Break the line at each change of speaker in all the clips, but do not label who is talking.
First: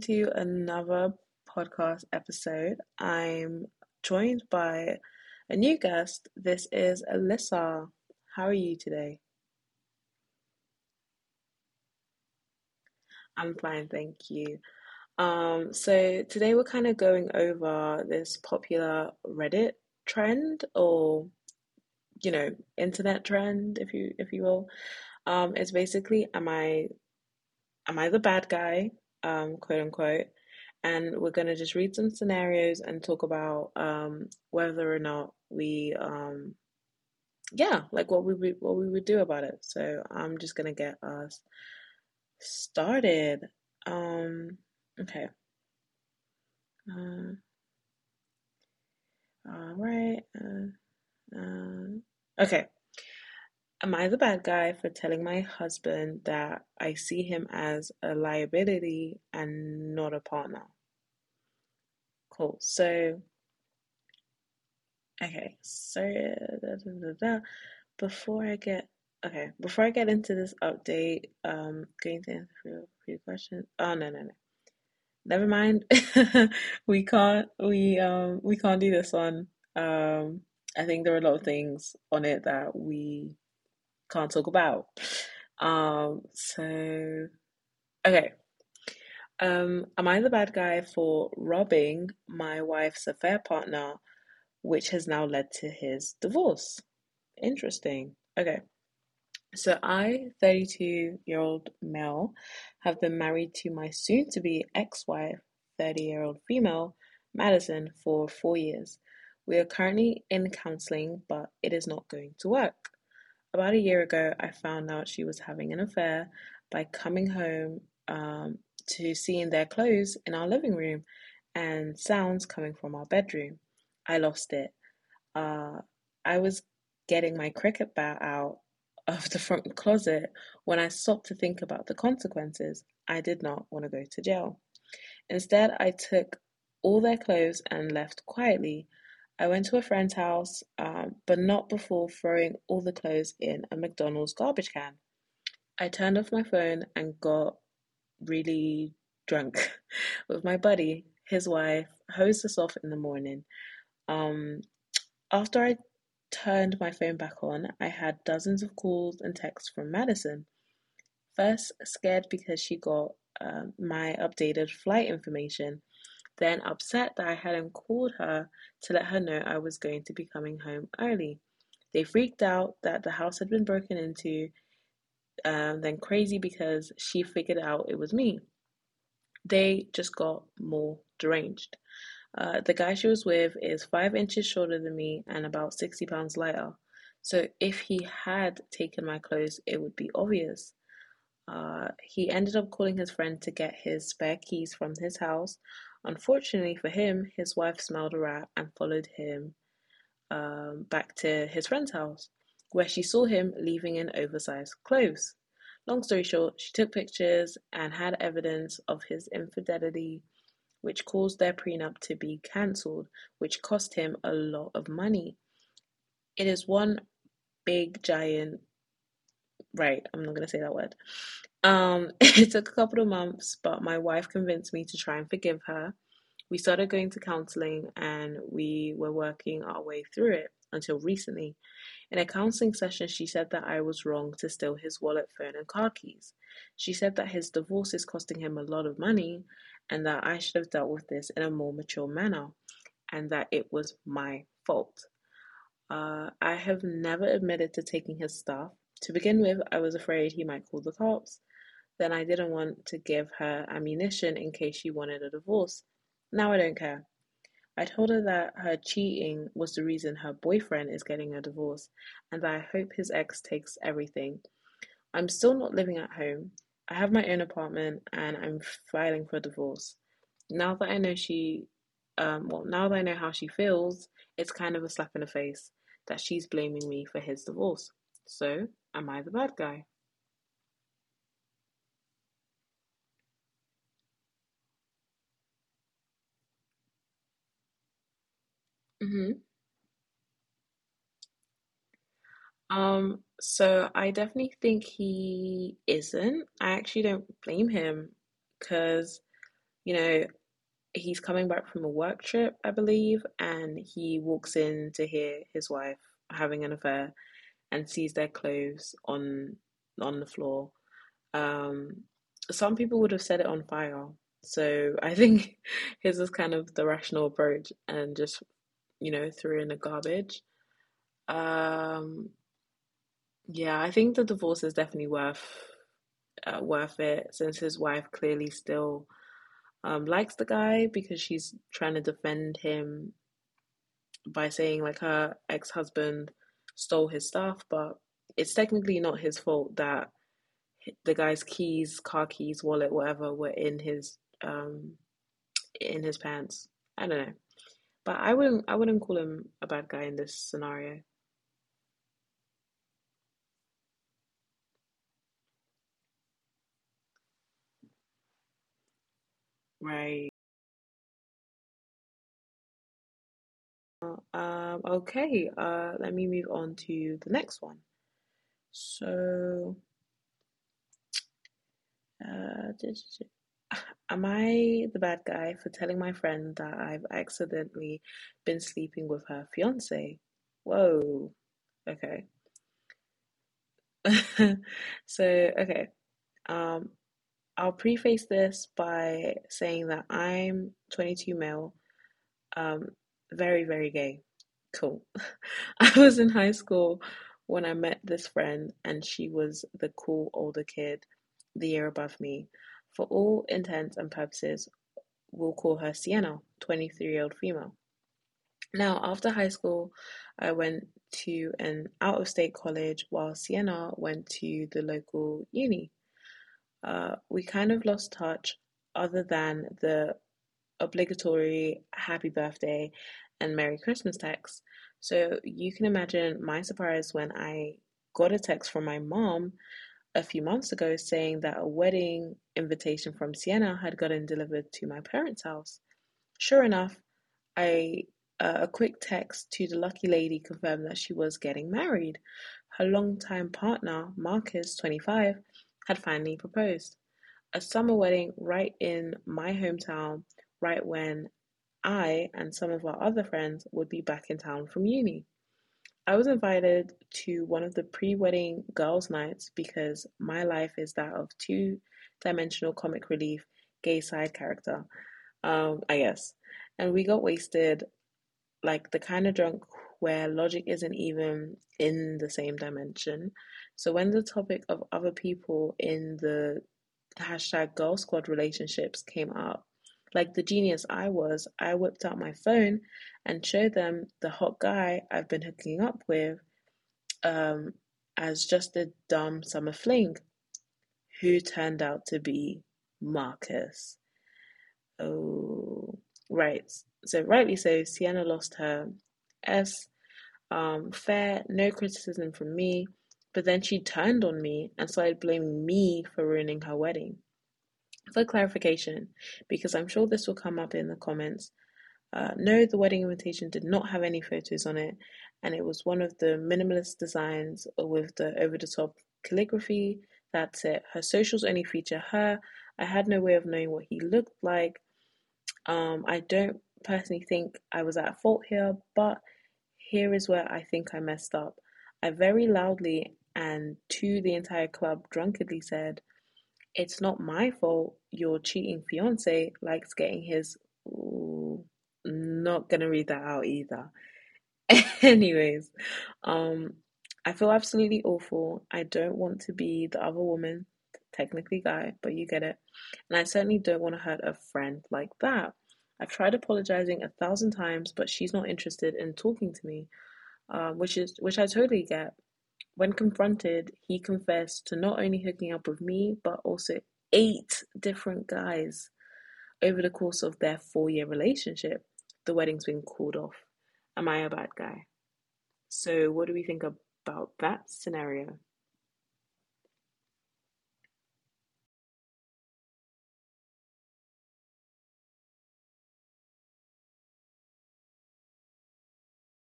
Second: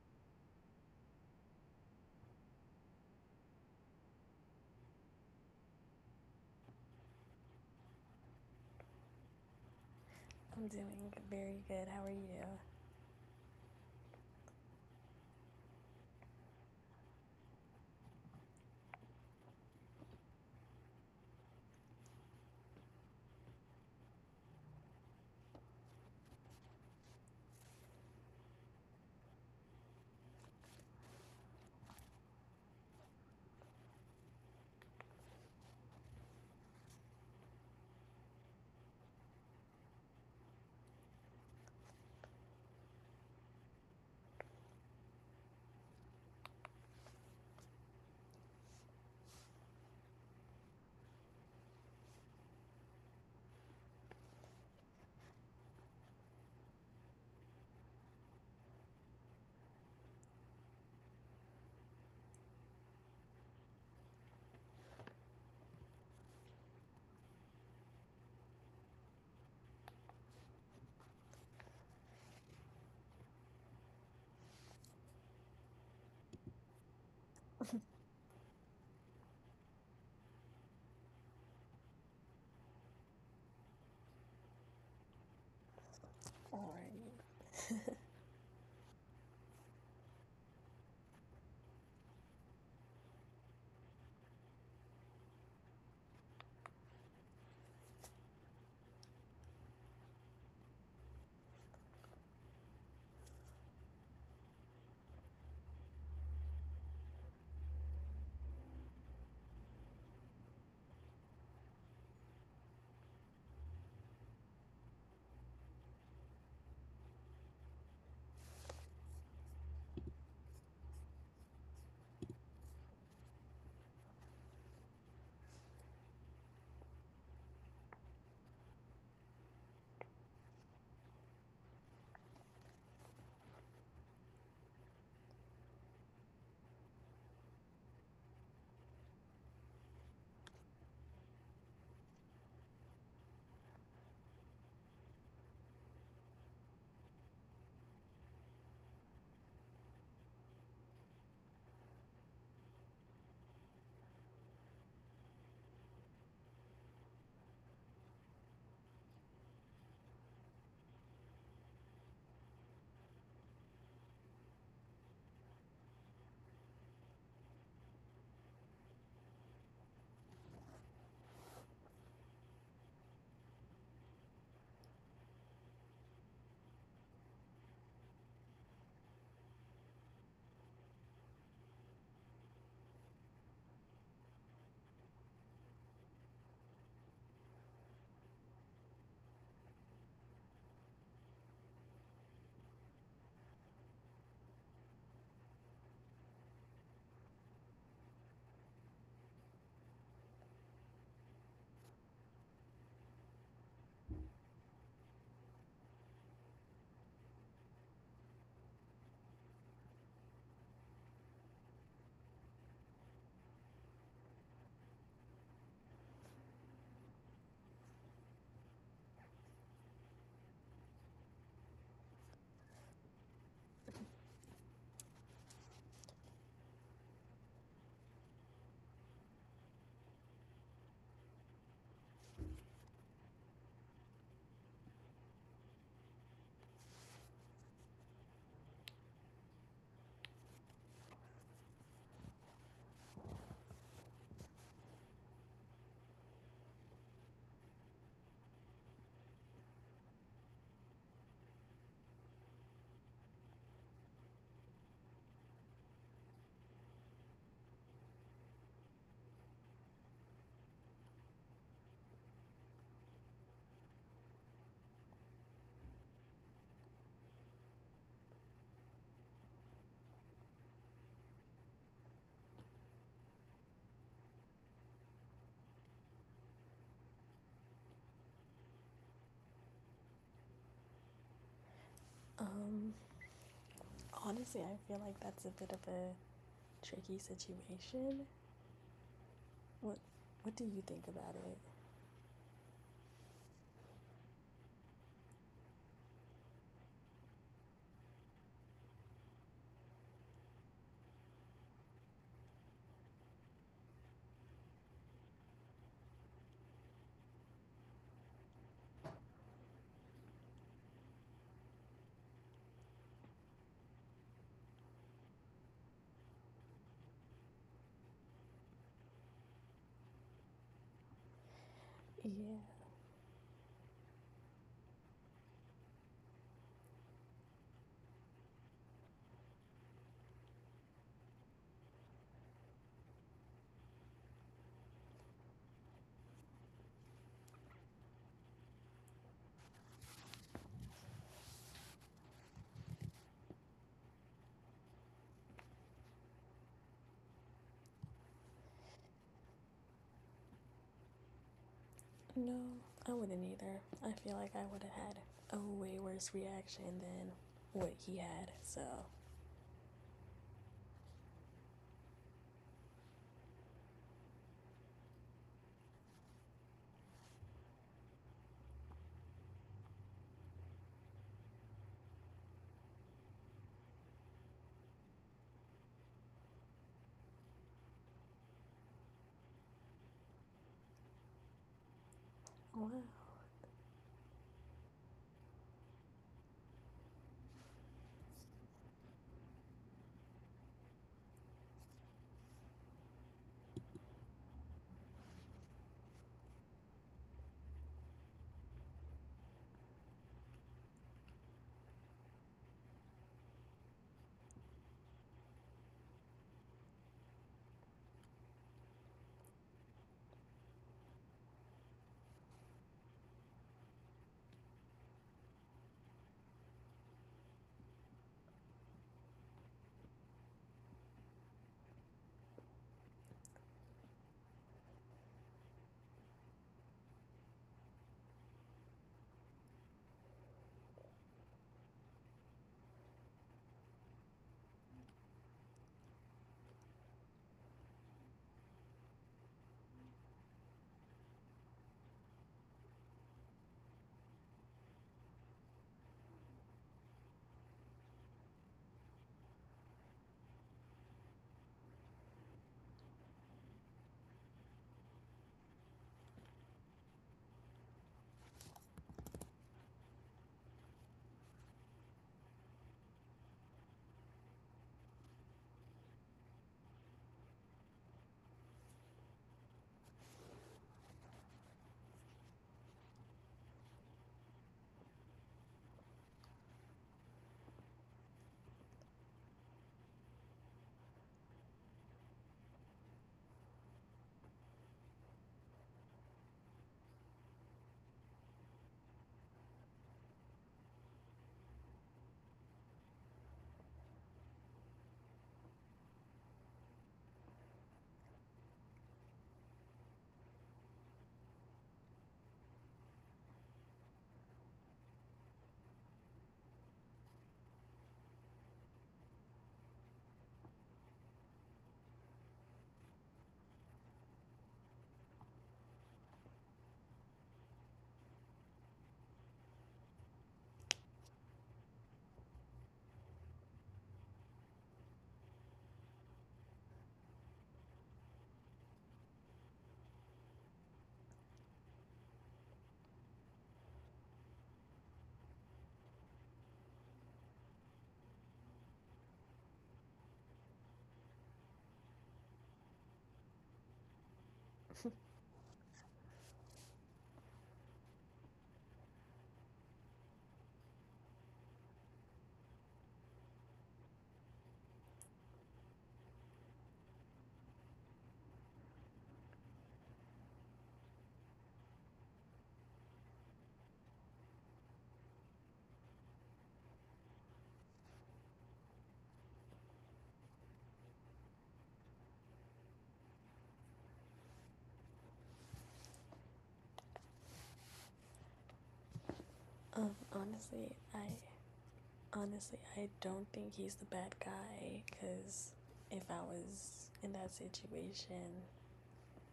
to another podcast episode. I'm joined by a new guest. This is Alyssa. How are you today?
I'm doing very good. How are you?
I'm fine, thank you. So today we're kind of going over this popular Reddit trend, or you know, internet trend, if you will. It's basically, Am I the bad guy? Quote unquote. And we're going to just read some scenarios and talk about whether or not yeah, like what we would do about it. So I'm just going to get us started. Um, okay. Uh, all right. Okay. Am I the bad guy for telling my husband that I see him as a liability and not a partner? Cool. Okay, so da, da, da, da. Before I get okay, before I get into this update, going to answer your question. Oh no no no, never mind. We can't do this one. Um, I think there are a lot of things on it that we can't talk about.
All right.
So okay, am I the bad guy for robbing my wife's affair partner, which has now led to his divorce? Interesting. Okay. So I, 32 year old male, have been married to my soon to be ex wife, 30-year-old female, Madison, for 4 years. We are currently in counseling, but it is not going to work. About a year ago, I found out she was having an affair by coming home um, to seeing their clothes in our living room and sounds coming from our bedroom. I lost it. Uh, I was getting my cricket bat out of the front closet when I stopped to think about the consequences. I did not want to go to jail. Instead, I took all their clothes and left quietly. I went to a friend's house, but not before throwing all the clothes in a McDonald's garbage can. I turned off my phone and got really drunk with my buddy. His wife hosed us off in the morning. Um, after I turned my phone back on, I had dozens of calls and texts from Madison. First, scared because she got my updated flight information, then upset that I hadn't called her to let her know I was going to be coming home early. They freaked out that the house had been broken into, then crazy because she figured out it was me. They just got more deranged. The guy she was with is 5 inches shorter than me and about 60 pounds lighter. So if he had taken my clothes, it would be obvious. He ended up calling his friend to get his spare keys from his house. Unfortunately for him, his wife smelled a rat and followed him back to his friend's house, where she saw him leaving in oversized clothes. Long story short, she took pictures and had evidence of his infidelity which caused their prenup to be cancelled, which cost him a lot of money. It is one big giant Right, I'm not gonna say that word. It took a couple of months, but my wife convinced me to try and forgive her. We started going to counseling and we were working our way through it until recently. In a counseling session, she said that I was wrong to steal his wallet, phone, and car keys. She said that his divorce is costing him a lot of money and that I should have dealt with this in a more mature manner and that it was my fault. I have never admitted to taking his stuff. To begin with, I was afraid he might call the cops. Then I didn't want to give her ammunition in case she wanted a divorce. Now I don't care. I told her that her cheating was the reason her boyfriend is getting a divorce and that I hope his ex takes everything. I'm still not living at home. I have my own apartment and I'm filing for a divorce. Now that I know now that I know how she feels, it's kind of a slap in the face that she's blaming me for his divorce. So, am I the bad guy?
Um, Honestly, I feel like that's a bit of a tricky situation.
Hmm.
What What do you think about it?
So I definitely think he isn't. I actually don't blame him because, you know, he's coming back from a work trip, I believe, and he walks in to hear his wife having an affair and sees their clothes on the floor. Um, some people would have set it on fire. So I think his is kind of the rational approach and just you know threw in the garbage. Um,
Yeah.
yeah, I think the divorce is definitely worth it since his wife clearly still likes the guy because she's trying to defend him by saying like her ex husband stole his stuff, but it's technically not his fault that the guy's keys, car keys, wallet, whatever, were in his pants. I don't know, but I wouldn't call him a bad guy in this scenario,
No, I wouldn't either. I feel like I would have had a way worse reaction than what he had. So,
right? Okay, let me move on to the next one. So, uh, did- am I the bad guy for telling my friend that I've accidentally been sleeping with her fiance? Whoa, okay.
wow.
So, okay, um, I'll preface this by saying that I'm 22 male, um, very, very gay. Cool. I was in high school when I met this friend, and she was the cool older kid the year above me. For all intents and purposes, we'll call her Sienna, 23 year old female. Now, after high school, I went to an out of state college while Sienna went to the local uni. We kind of lost touch, other than the obligatory happy birthday and Merry Christmas texts. So you can imagine my surprise when I got a text from my mom a few months ago saying that a wedding invitation from Sienna had gotten delivered to my parents' house. Sure enough, I a quick text to the lucky lady confirmed that she was getting married. Her longtime partner, Marcus, 25, had finally proposed a summer wedding right in my hometown, right when I and some of our other friends would be back in town from uni. I was invited to one of the pre wedding girls' nights because my life is that of two dimensional comic relief gay side character, I guess. And we got wasted, like the kind of drunk where logic isn't even in the same dimension. So when the topic of other people in the hashtag girl squad relationships came up, like the genius I was, I whipped out my phone and showed them the hot guy I've been hooking up with um, as just a dumb summer fling who turned out to be Marcus. Oh, right. So, rightly so, Sienna lost her S, fair, no criticism from me. But then she turned on me and started blaming me for ruining her wedding. For clarification, because I'm sure this will come up in the comments, no, the wedding invitation did not have any photos on it, and it was one of the minimalist designs with the over the top calligraphy. That's it. Her socials only feature her. I had no way of knowing what he looked like. I don't personally think I was at fault here, but here is where I think I messed up. I very loudly and to the entire club drunkenly said, It's not my fault your cheating fiance likes getting his. Ooh, not gonna read that out either. Anyways, um, I feel absolutely awful. I don't want to be the other woman, technically guy, but you get it. And I certainly don't want to hurt a friend like that. I've tried apologizing 1,000 times, but she's not interested in talking to me, which I totally get. When confronted, he confessed to not only hooking up with me, but also 8 different guys over the course of their 4-year relationship. The wedding's been called off. Am I a bad guy? So, what do we think about that scenario?
Um, honestly, I Honestly, I don't think he's the bad guy because if I was in that situation,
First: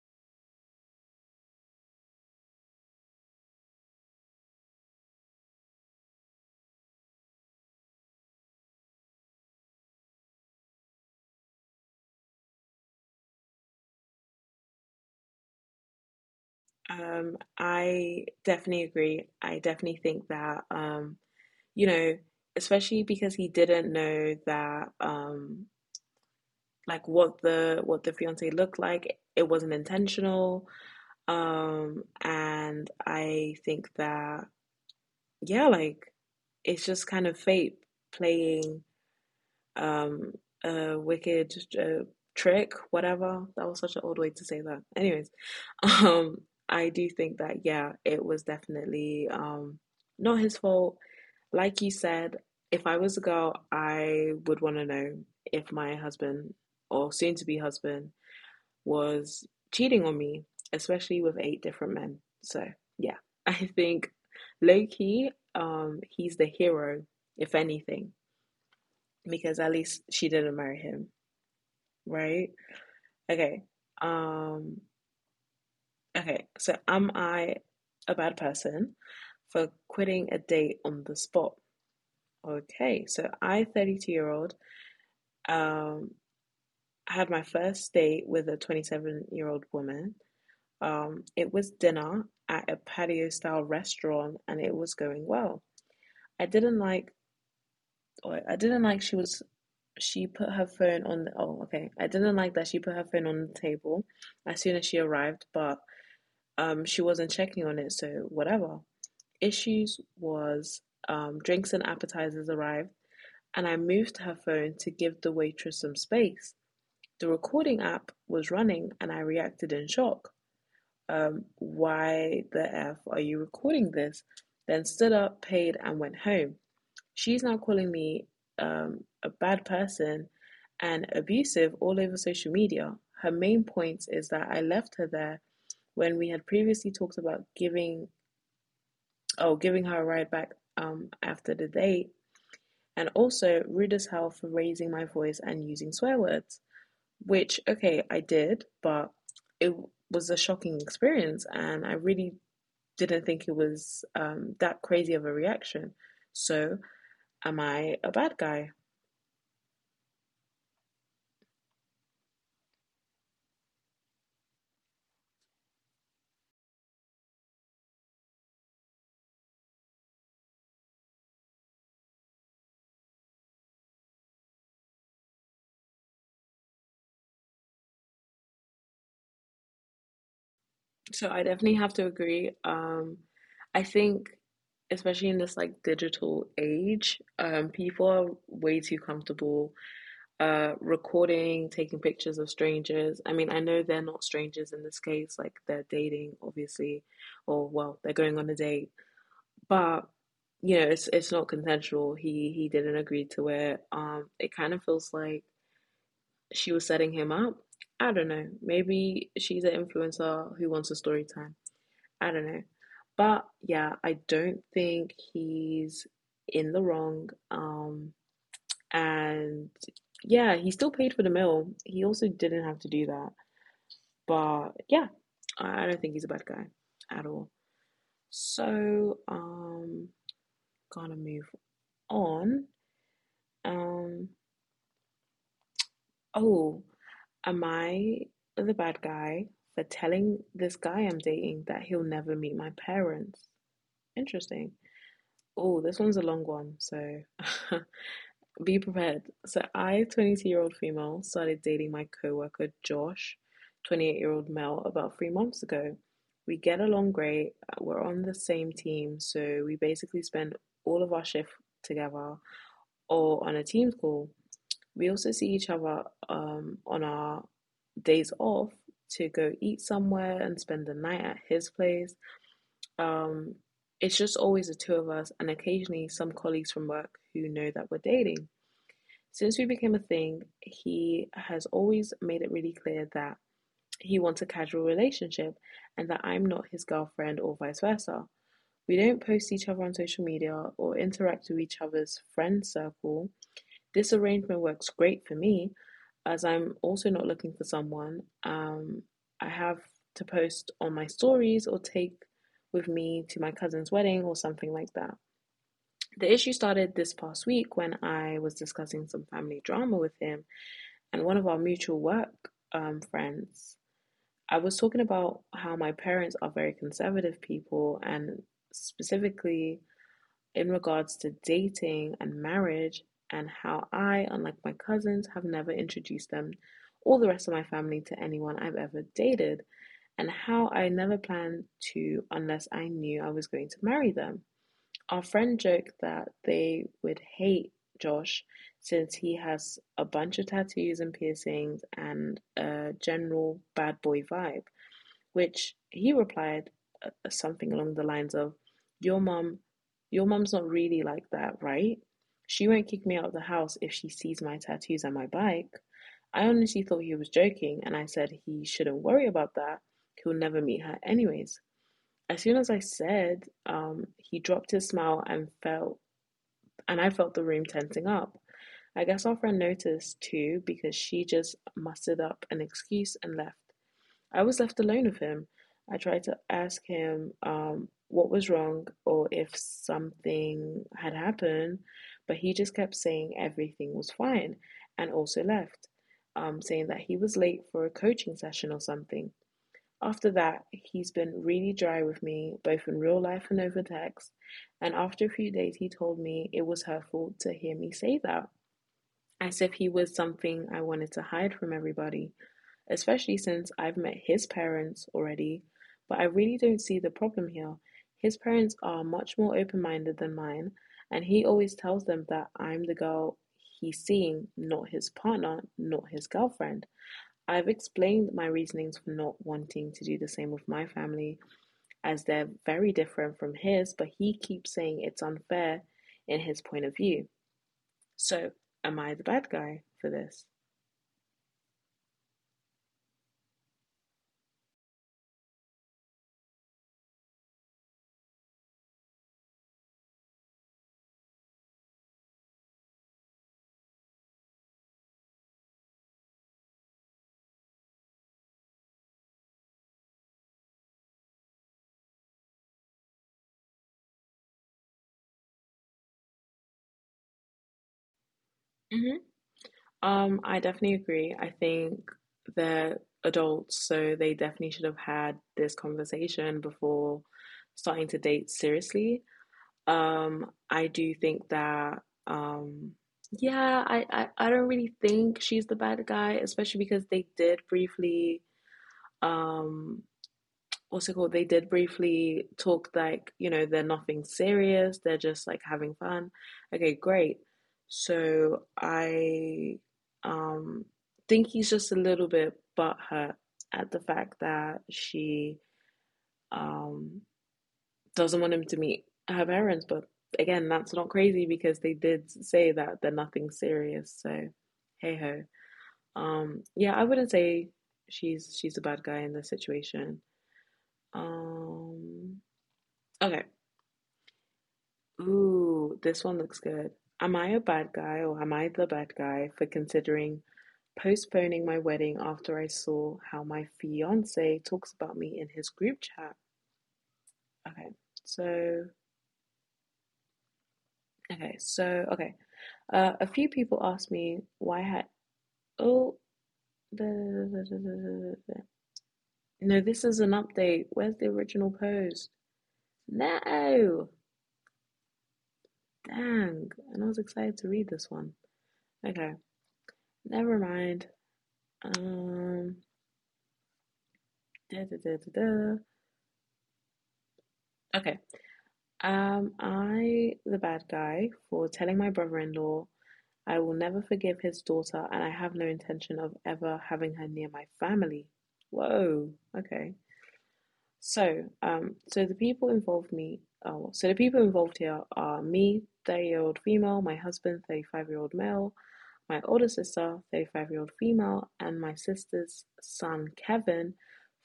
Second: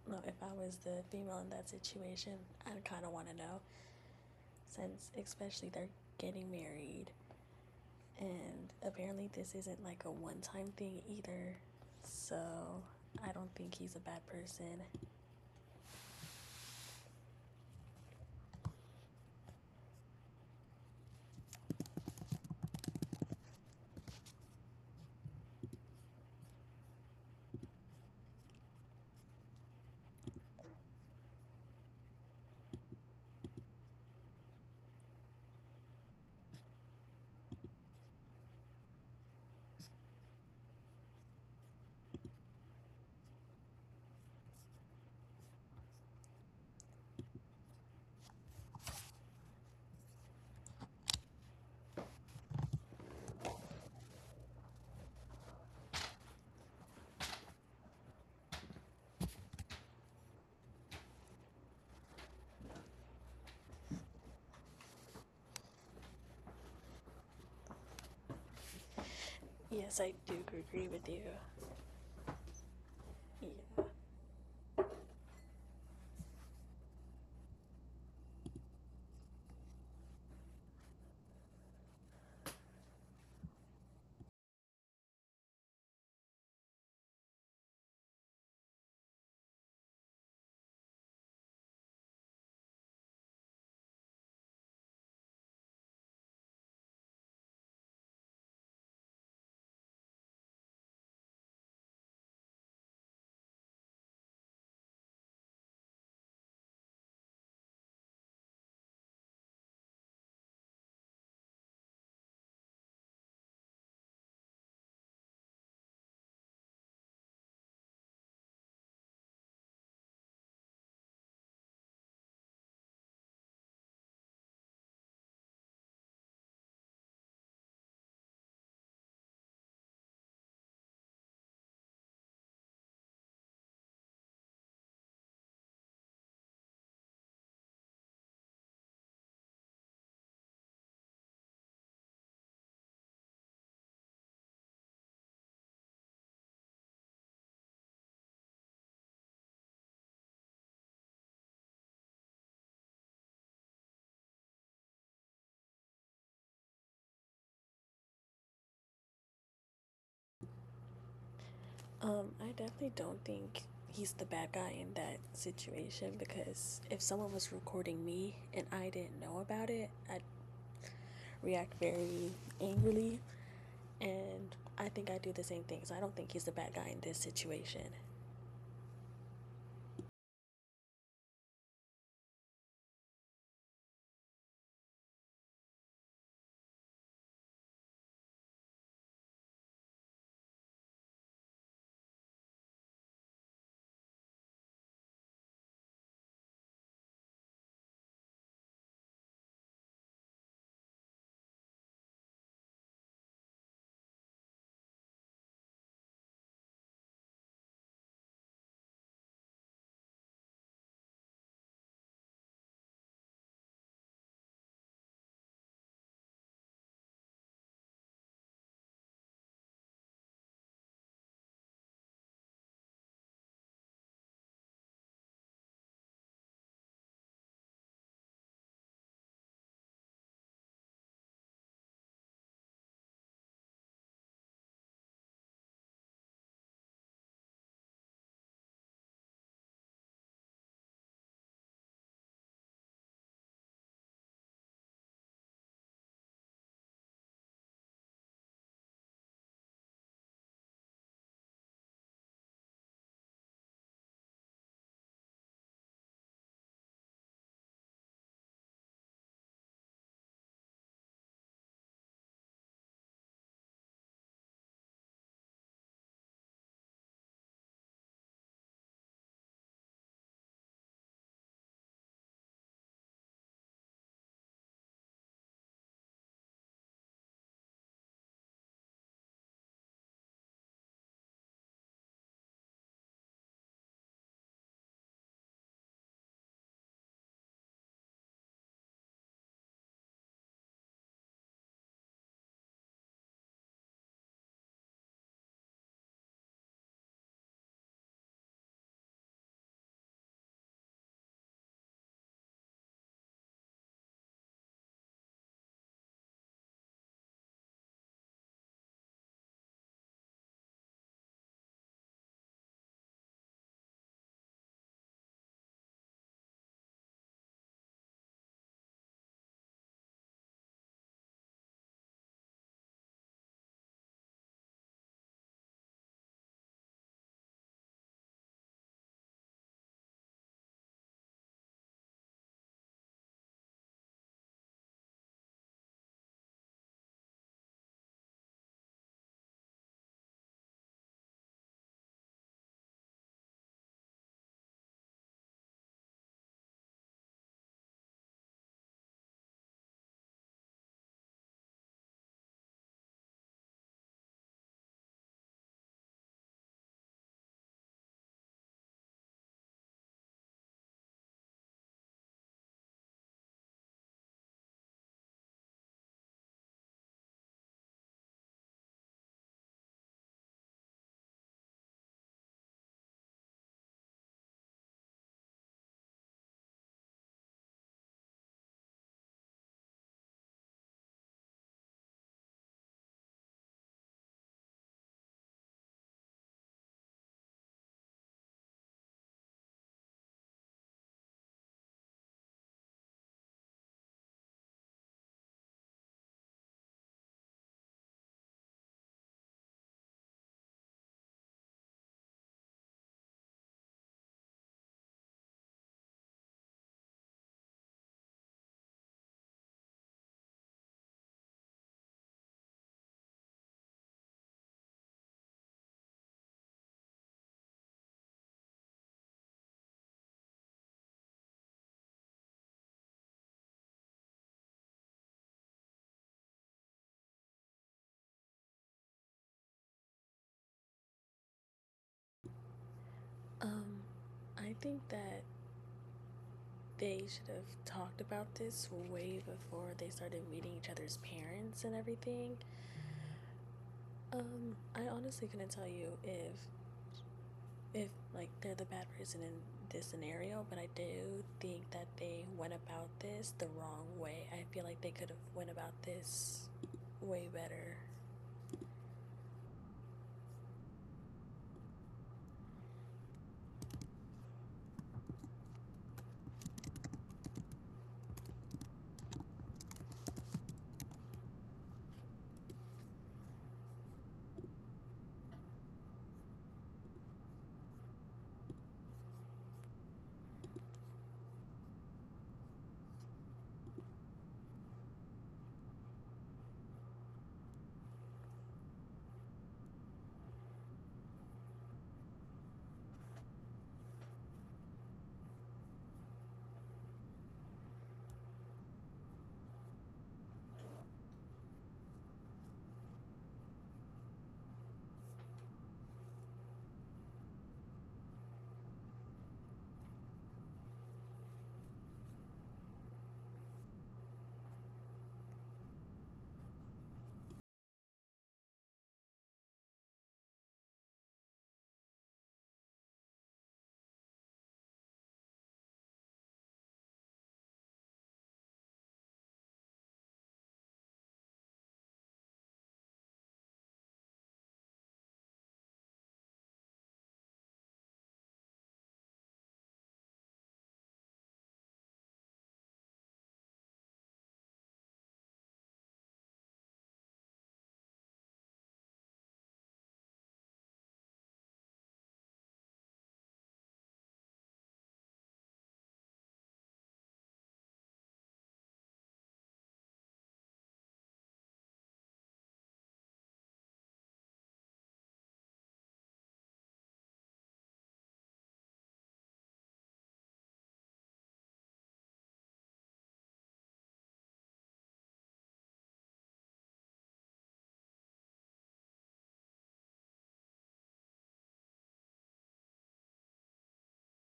well, if I was the female in that situation, I'd kind of want to know since, especially, they're getting married. And apparently, this isn't like a one time thing either. So, I don't think he's a bad person.
I definitely agree. I definitely think that, you know, especially because he didn't know that, like what the fiance looked like. It wasn't intentional, and I think that yeah, like it's just kind of fate playing um, a wicked trick, whatever. That was such an old way to say that. Anyways, um, I do think that, yeah, it was definitely not his fault. Like you said, if I was a girl, I would want to know if my husband or soon to be husband was cheating on me, especially with 8 different men. So, yeah, I think low key, he's the hero, if anything, because at
Yes,
least
I
she
do
didn't marry
agree with
him,
you.
right? Okay.
Yeah.
Um okay, so am I a bad person for quitting a date on the spot? Okay, so I, 32 year old, um, had my first date with a 27-year-old woman. It was dinner at a patio style restaurant and it was going well. I didn't like, or I didn't like she was She put her phone on the, oh, okay. I didn't like that she put her phone on the table as soon as she arrived, but she wasn't checking on it, so whatever. Issues was drinks and appetizers arrived, and I moved her phone to give the waitress some space. The recording app was running, and I reacted in shock. Why the F are you recording this? Then stood up, paid, and went home. She's now calling me a bad person and abusive all over social media. Her main point is that I left her there when we had previously talked about giving her a ride back after the date, and also rude as hell for raising my voice and using swear words. Which okay, I did, but it was a shocking experience, and I really didn't think it was that crazy of a reaction. So, am I a bad guy?
I definitely don't think he's the bad guy in that situation because if someone was recording me and I didn't know about it, I'd react very angrily. And I think I do the same thing. So I don't think he's the bad guy in this situation.
So I definitely have to agree. I think, especially in this like digital age, people are way too comfortable recording, taking pictures of strangers. I mean, I know they're not strangers in this case, like they're dating, obviously, or well, they're going on a date, but you know, it's not consensual. He didn't agree to it. It kind of feels like she was setting him up. I don't know. Maybe she's an influencer who wants a story time. I don't know. But yeah, I don't think he's in the wrong. And yeah, he still paid for the meal. He also didn't have to do that. But yeah, I don't think he's a bad guy at all. So, gonna move on. Um, oh, am I the bad guy for telling this guy I'm dating that he'll never meet my parents? Interesting. Oh, this one's a long one, so be prepared. So I, 22-year-old female, started dating my coworker Josh, 28-year-old male, about 3 months ago. We get along great. We're on the same team, so we basically spend all of our shift together or on a Teams call. We also see each other on our days off to go eat somewhere and spend the night at his place. Um, it's just always the two of us, and occasionally some colleagues from work who know that we're dating. Since we became a thing, he has always made it really clear that he wants a casual relationship and that I'm not his girlfriend or vice versa. We don't post each other on social media or interact with each other's friend circle. This arrangement works great for me as I'm also not looking for someone. I have to post on my stories or take with me to my cousin's wedding or something like that. The issue started this past week when I was discussing some family drama with him and one of our mutual work friends. I was talking about how my parents are very conservative people, and specifically in regards to dating and marriage, and how I, unlike my cousins, have never introduced them or the rest of my family to anyone I've ever dated, and how I never planned to unless I knew I was going to marry them. Our friend joked that they would hate Josh since he has a bunch of tattoos and piercings and a general bad boy vibe, which he replied something along the lines of, "Your mum's not really like that, right? She won't kick me out of the house if she sees my tattoos and my bike." I honestly thought he was joking, and I said he shouldn't worry about that. He'll never meet her, anyways. As soon as I said, he dropped his smile and I felt the room tensing up. I guess our friend noticed too because she just mustered up an excuse and left. I was left alone with him. I tried to ask him what was wrong or if something had happened, but he just kept saying everything was fine and also left, saying that he was late for a coaching session or something. After that, he's been really dry with me, both in real life and over text. And after a few days, he told me it was hurtful to hear me say that, as if he was something I wanted to hide from everybody, especially since I've met his parents already. But I really don't see the problem here. His parents are much more open minded than mine, and he always tells them that I'm the girl he's seeing, not his partner, not his girlfriend. I've explained my reasonings for not wanting to do the same with my family, as they're very different from his, but he keeps saying it's unfair in his point of view. So, am I the bad guy for this?
Um, I think that they should have talked about this way before they started meeting each other's parents and everything. I honestly couldn't tell you if like they're the bad person in this scenario, but I do think that they went about this the wrong way. I feel like they could have went about this way better.
Mhm. I definitely agree. I think they're adults, so they definitely should have had this conversation before starting to date seriously. I do think that, um, yeah, I don't really think she's the bad guy, especially because they did briefly, um, what's it called? They did briefly talk like, you know, they're nothing serious, they're just like having fun. Okay, great. So I, um, think he's just a little bit butthurt at the fact that she, um, doesn't want him to meet her parents. But again, that's not crazy because they did say that they're nothing serious. So, hey ho. Yeah, I wouldn't say she's a bad guy in this situation. Um, okay. Ooh, this one looks good. Am I a bad guy or am I the bad guy for considering postponing my wedding after I saw how my fiance talks about me in his group chat? Okay. So, okay. So, okay. A few people asked me why I had oh the, the, the, the, the, no this is an update. Where's the original post? No, dang! And I was excited to read this one. Okay, never mind. Um, Da, da, da, da, da. Okay. Am I the bad guy for telling my brother-in-law I will never forgive his daughter, and I have no intention of ever having her near my family? Whoa. Okay. So, so the people involved me. Oh, well, so the people involved here are me, 30-year-old female, my husband, 35-year-old male, my older sister, 35-year-old female, and my sister's son, Kevin,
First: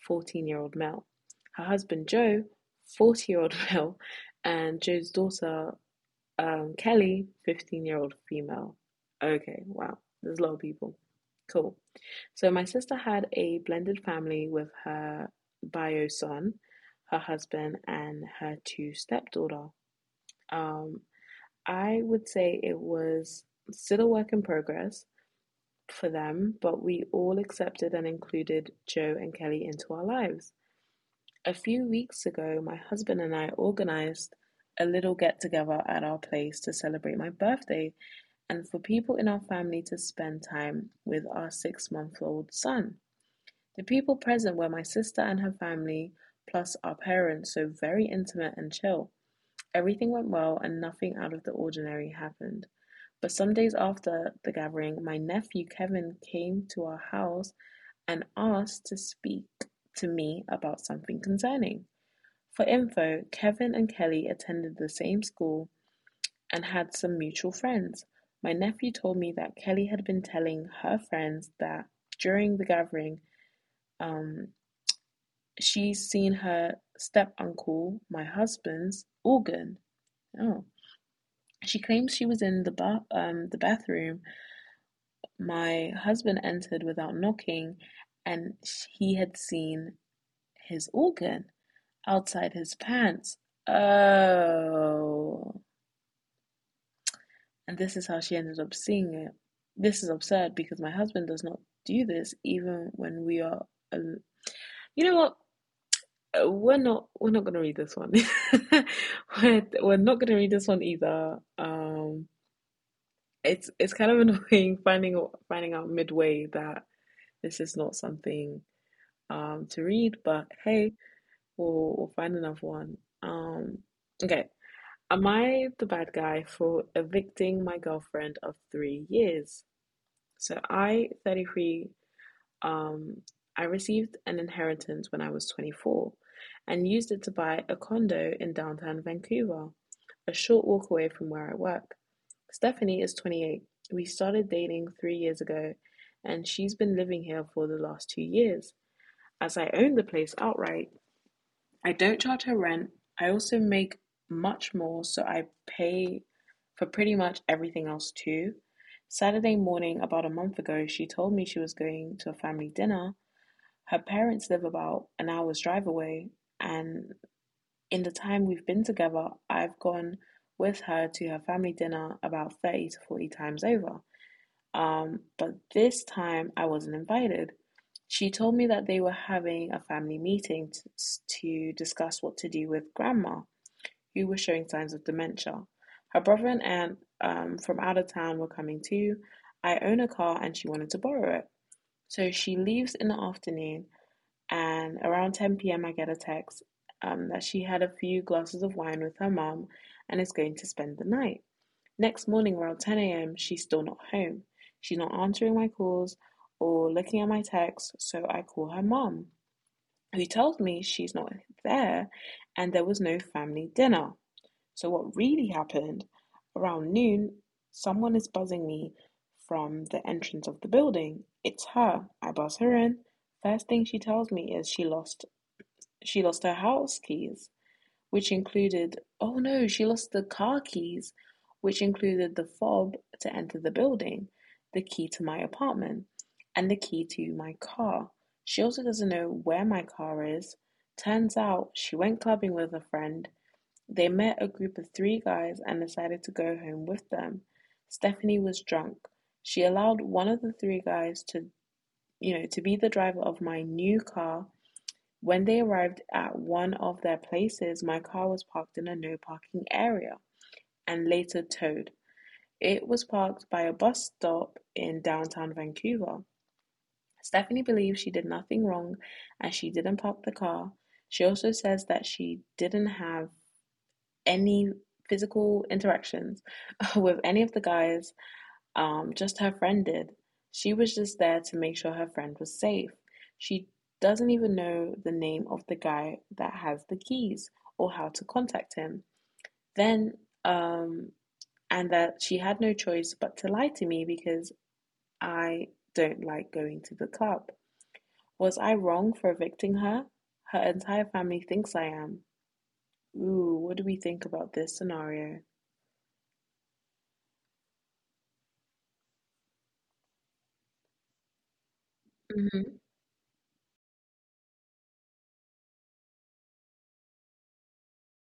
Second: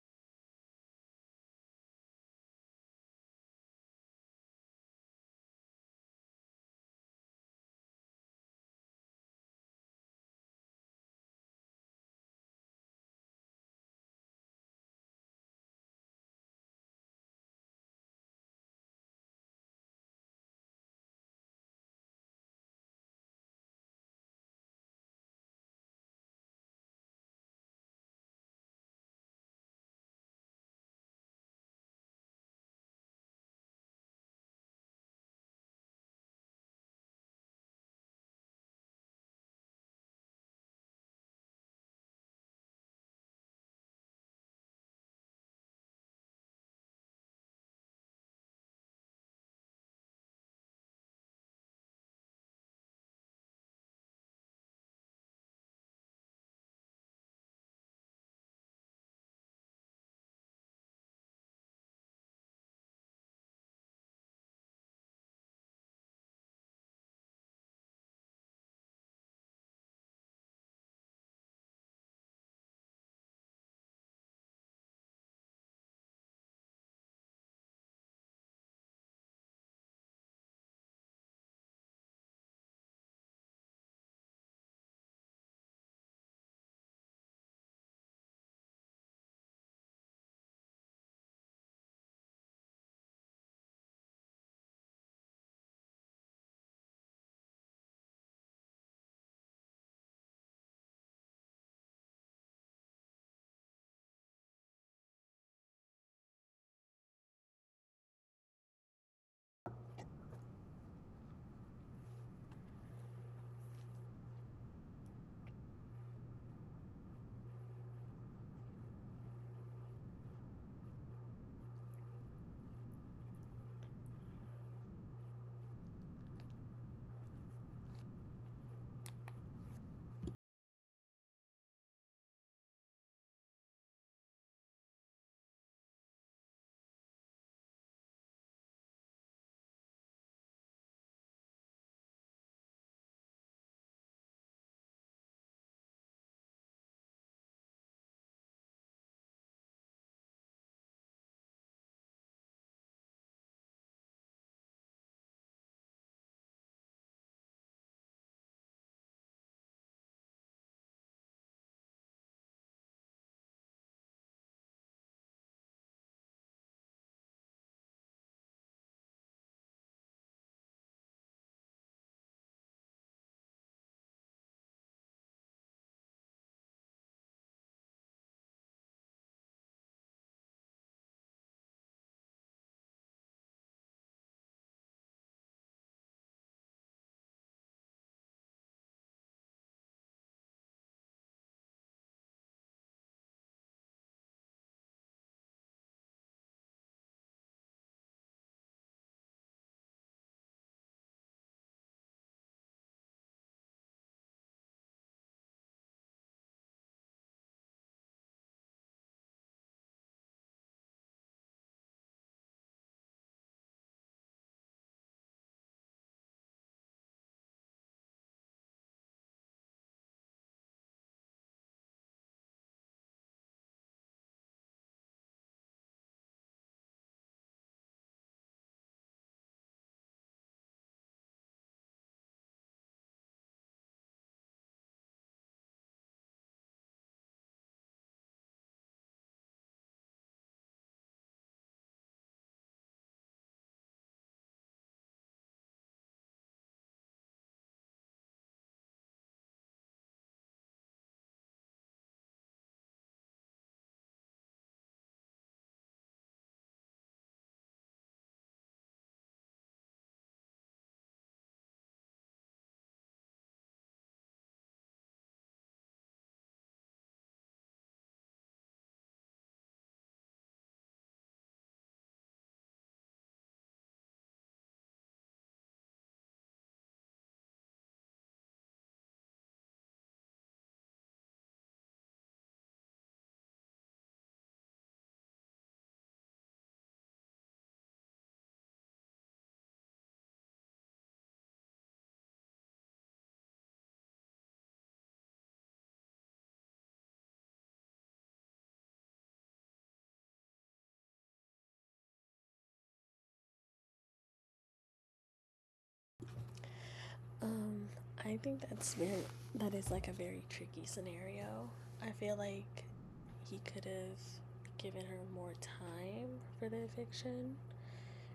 14-year-old male. Her husband, Joe, 40-year-old male, and Joe's daughter, Kelly, 15-year-old female. Okay, wow, there's a lot of people. Cool. So my sister had a blended family with her bio son, her husband, and her two stepdaughter. Um, I would say it was still a work in progress for them, but we all accepted and included Joe and Kelly into our lives. A few weeks ago, my husband and I organized a little get together at our place to celebrate my birthday and for people in our family to spend time with our 6 month old son. The people present were my sister and her family, plus our parents, so very intimate and chill. Everything went well and nothing out of the ordinary happened. But some days after the gathering, my nephew Kevin came to our house and asked to speak to me about something concerning. For info, Kevin and Kelly attended the same school and had some mutual friends. My nephew told me that Kelly had been telling her friends that during the gathering, um, she's seen her step uncle, my husband's organ. Oh. She claims she was in the bathroom. My husband entered without knocking, and he had seen his organ outside his pants. Oh, and this is how she ended up seeing it. This is absurd because my husband does not do this even when we are. al- You know what? We're not gonna read this one. We're not gonna read this one either. It's kind of annoying finding out midway that this is not something to read, but hey, we'll find another one. Um, okay. Am I the bad guy for evicting my girlfriend of 3 years? So I, 33, Um, I received an inheritance when I was 24 and used it to buy a condo in downtown Vancouver, a short walk away from where I work. Stephanie is 28. We started dating 3 years ago, and she's been living here for the last 2 years. As I own the place outright, I don't charge her rent. I also make much more, so I pay for pretty much everything else too. Saturday morning, about a month ago, she told me she was going to a family dinner. Her parents live about an hour's drive away, and in the time we've been together, I've gone with her to her family dinner about 30 to 40 times over. But this time I wasn't invited. She told me that they were having a family to discuss what to do with grandma, who was showing signs of dementia. Her brother and aunt, from out of town, were coming too. I own a car and she wanted to borrow it. So she leaves in the afternoon, and around 10 p.m. I get a text, that she had a few glasses of wine with her mom and is going to spend the night. Next morning, around 10 a.m., she's still not home. She's not answering my calls or looking at my texts, so I call her mom, who tells me she's not there and there was no family dinner. So, what really happened: around noon, someone is buzzing me from the entrance of the building. It's her. I buzz her in. First thing she tells me is she lost her house keys, which included, oh no, she lost the car keys, which included the fob to enter the building, the key to my apartment, and the key to my car. She also doesn't know where my car is. Turns out she went clubbing with a friend. They met a group of three guys and decided to go home with them. Stephanie was drunk. She allowed one of the three guys to, to be the driver of my new car. When they arrived at one of their places, my car was parked in a no parking area and later towed. It was parked by a bus stop in downtown Vancouver. Stephanie believes she did nothing wrong and she didn't park the car. She also says that she didn't have any physical interactions with any of the guys, just her friend did. She was just there to make sure her friend was safe. She doesn't even know the name of the guy that has the keys or how to contact him. Then, um, and that she had no choice but to lie to me because I don't like going to the club. Was I wrong for evicting her? Her entire family thinks I am. Ooh, what do we think about this scenario?
Um, I think that's very, that is like a very tricky scenario. I feel like
Hmm.
he could have given her more time for the eviction,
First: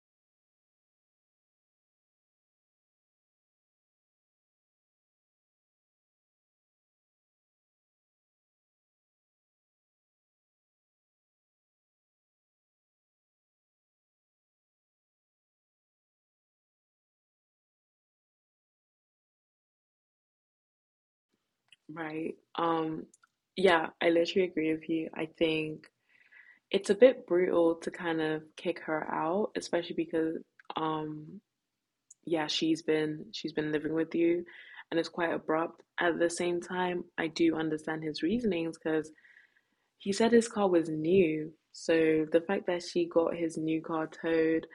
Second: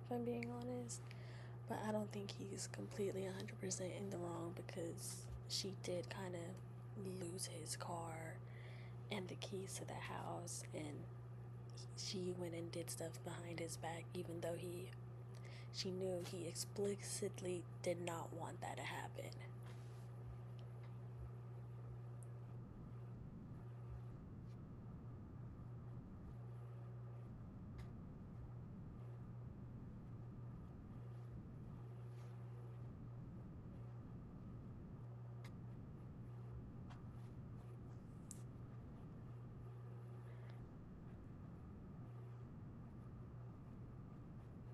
if I'm being honest. But I don't think he's completely 100% in the wrong because she did kind of lose his car and the keys to the house, and she went and did stuff behind his back even though he she knew he explicitly did not want that to happen.
Right. Yeah, I literally agree with you. I think it's a bit brutal to kind of kick her out, especially because, um yeah, she's been living with you and it's quite abrupt. At the same time, I do understand his reasonings because he said his car was new. So the fact that she got his new car towed,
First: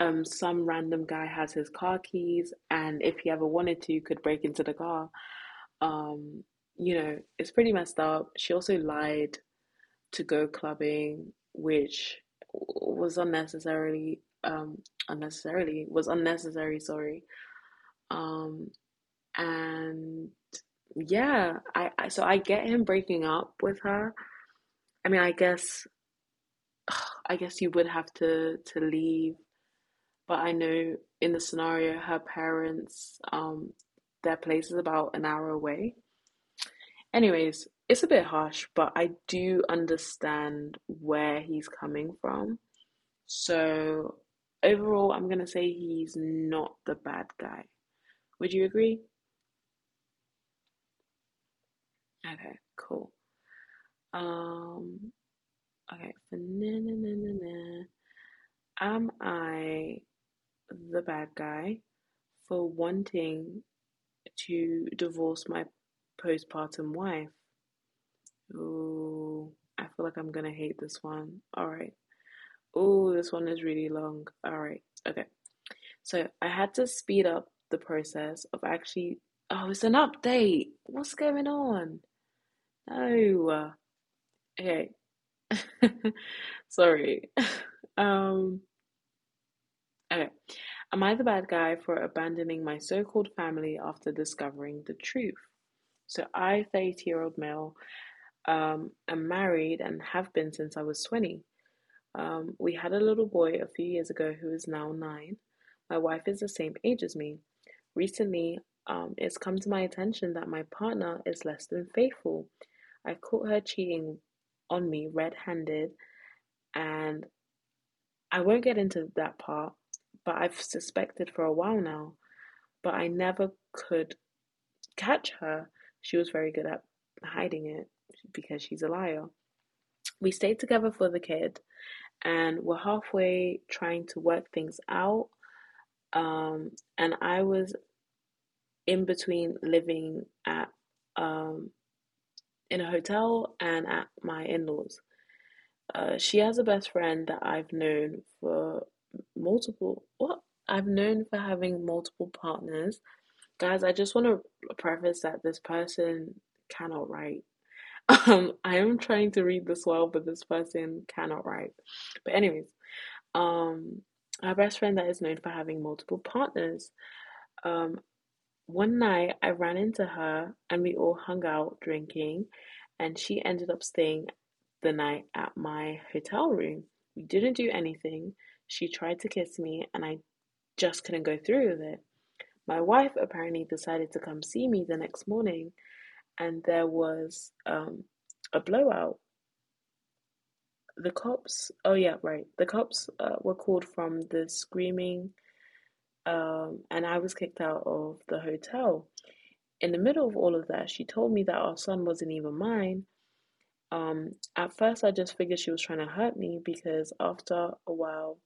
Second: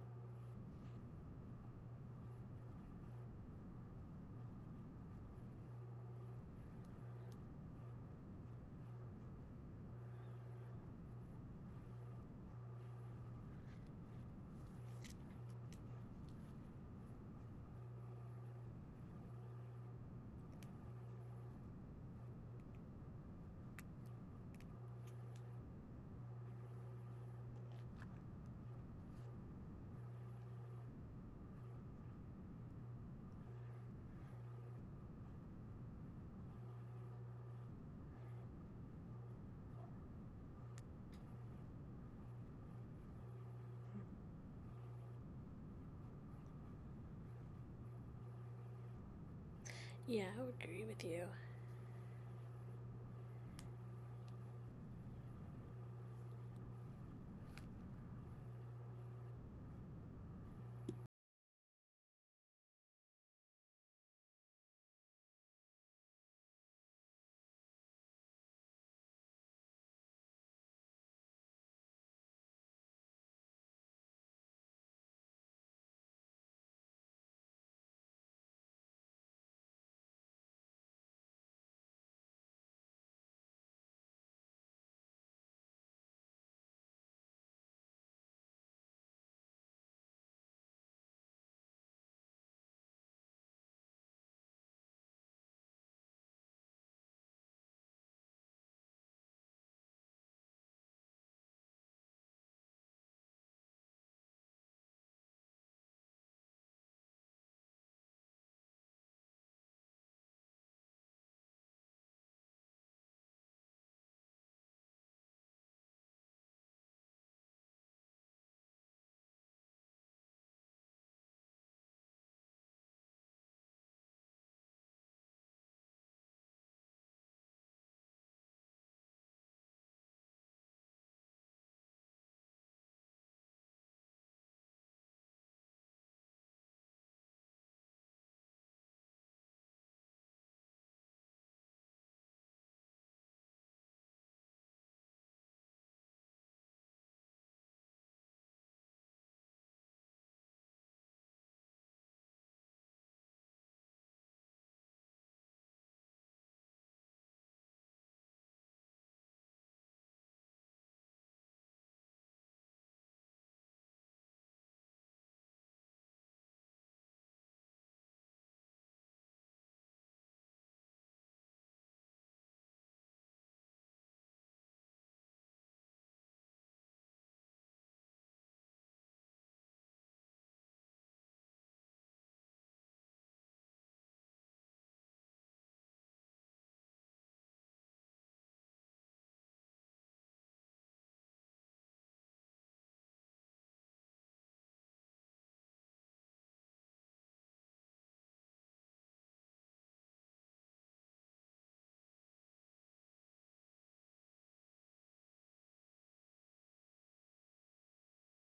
some random guy has his car keys and if he ever wanted to could break into the car. Um you know, it's pretty messed up. She also lied to go clubbing, which was unnecessarily unnecessarily was unnecessary, sorry. Um and yeah, I so I get him breaking up with her. I mean, I guess you would have to leave, but I know in the scenario her parents, their place is about an hour away. Anyways, it's a bit harsh, but I do understand where he's coming from. So overall, I'm gonna say he's not the bad guy. Would you agree?
Yeah, I would agree with you.
Okay, cool. Um, okay. For na na na na na, am I the bad guy for wanting to divorce my postpartum wife? Ooh, I feel like I'm gonna hate this one. All right. Oh, this one is really long. All right. Okay. So I had to speed up the process of actually, oh, it's an update. What's going on? No. Okay. Sorry. Um, okay. Am I the bad guy for abandoning my so called family after discovering the truth? So I, 30 year old male, am married and have been since I was 20. We had a little boy a few years ago who is now nine. My wife is the same age as me. Recently, it's come to my attention that my partner is less than faithful. I caught her cheating on me red handed, and I won't get into that part, but I've suspected for a while now, but I never could catch her. She was very good at hiding it because she's a liar. We stayed together for the kid and we're halfway trying to work things out. um, and I was in between living at, um, in a hotel and at my in laws. She has a best friend that multiple what I've known for having multiple partners. Guys, I just want to preface that this person cannot write. I am trying to read this well, but this person cannot write. But anyways, um, our best friend that is known for having multiple partners. Um, One night I ran into her and we all hung out drinking, and she ended up staying the night at my hotel room. We didn't do anything. She tried to kiss me, and I just couldn't go through with it. My wife apparently decided to come see me the next morning, and there was, a blowout. The cops, oh yeah, right. The cops, were called from the screaming, and I was kicked out of the hotel. In the middle of all of that, she told me that our son wasn't even mine. At first, I just figured she was trying to hurt me because after a while,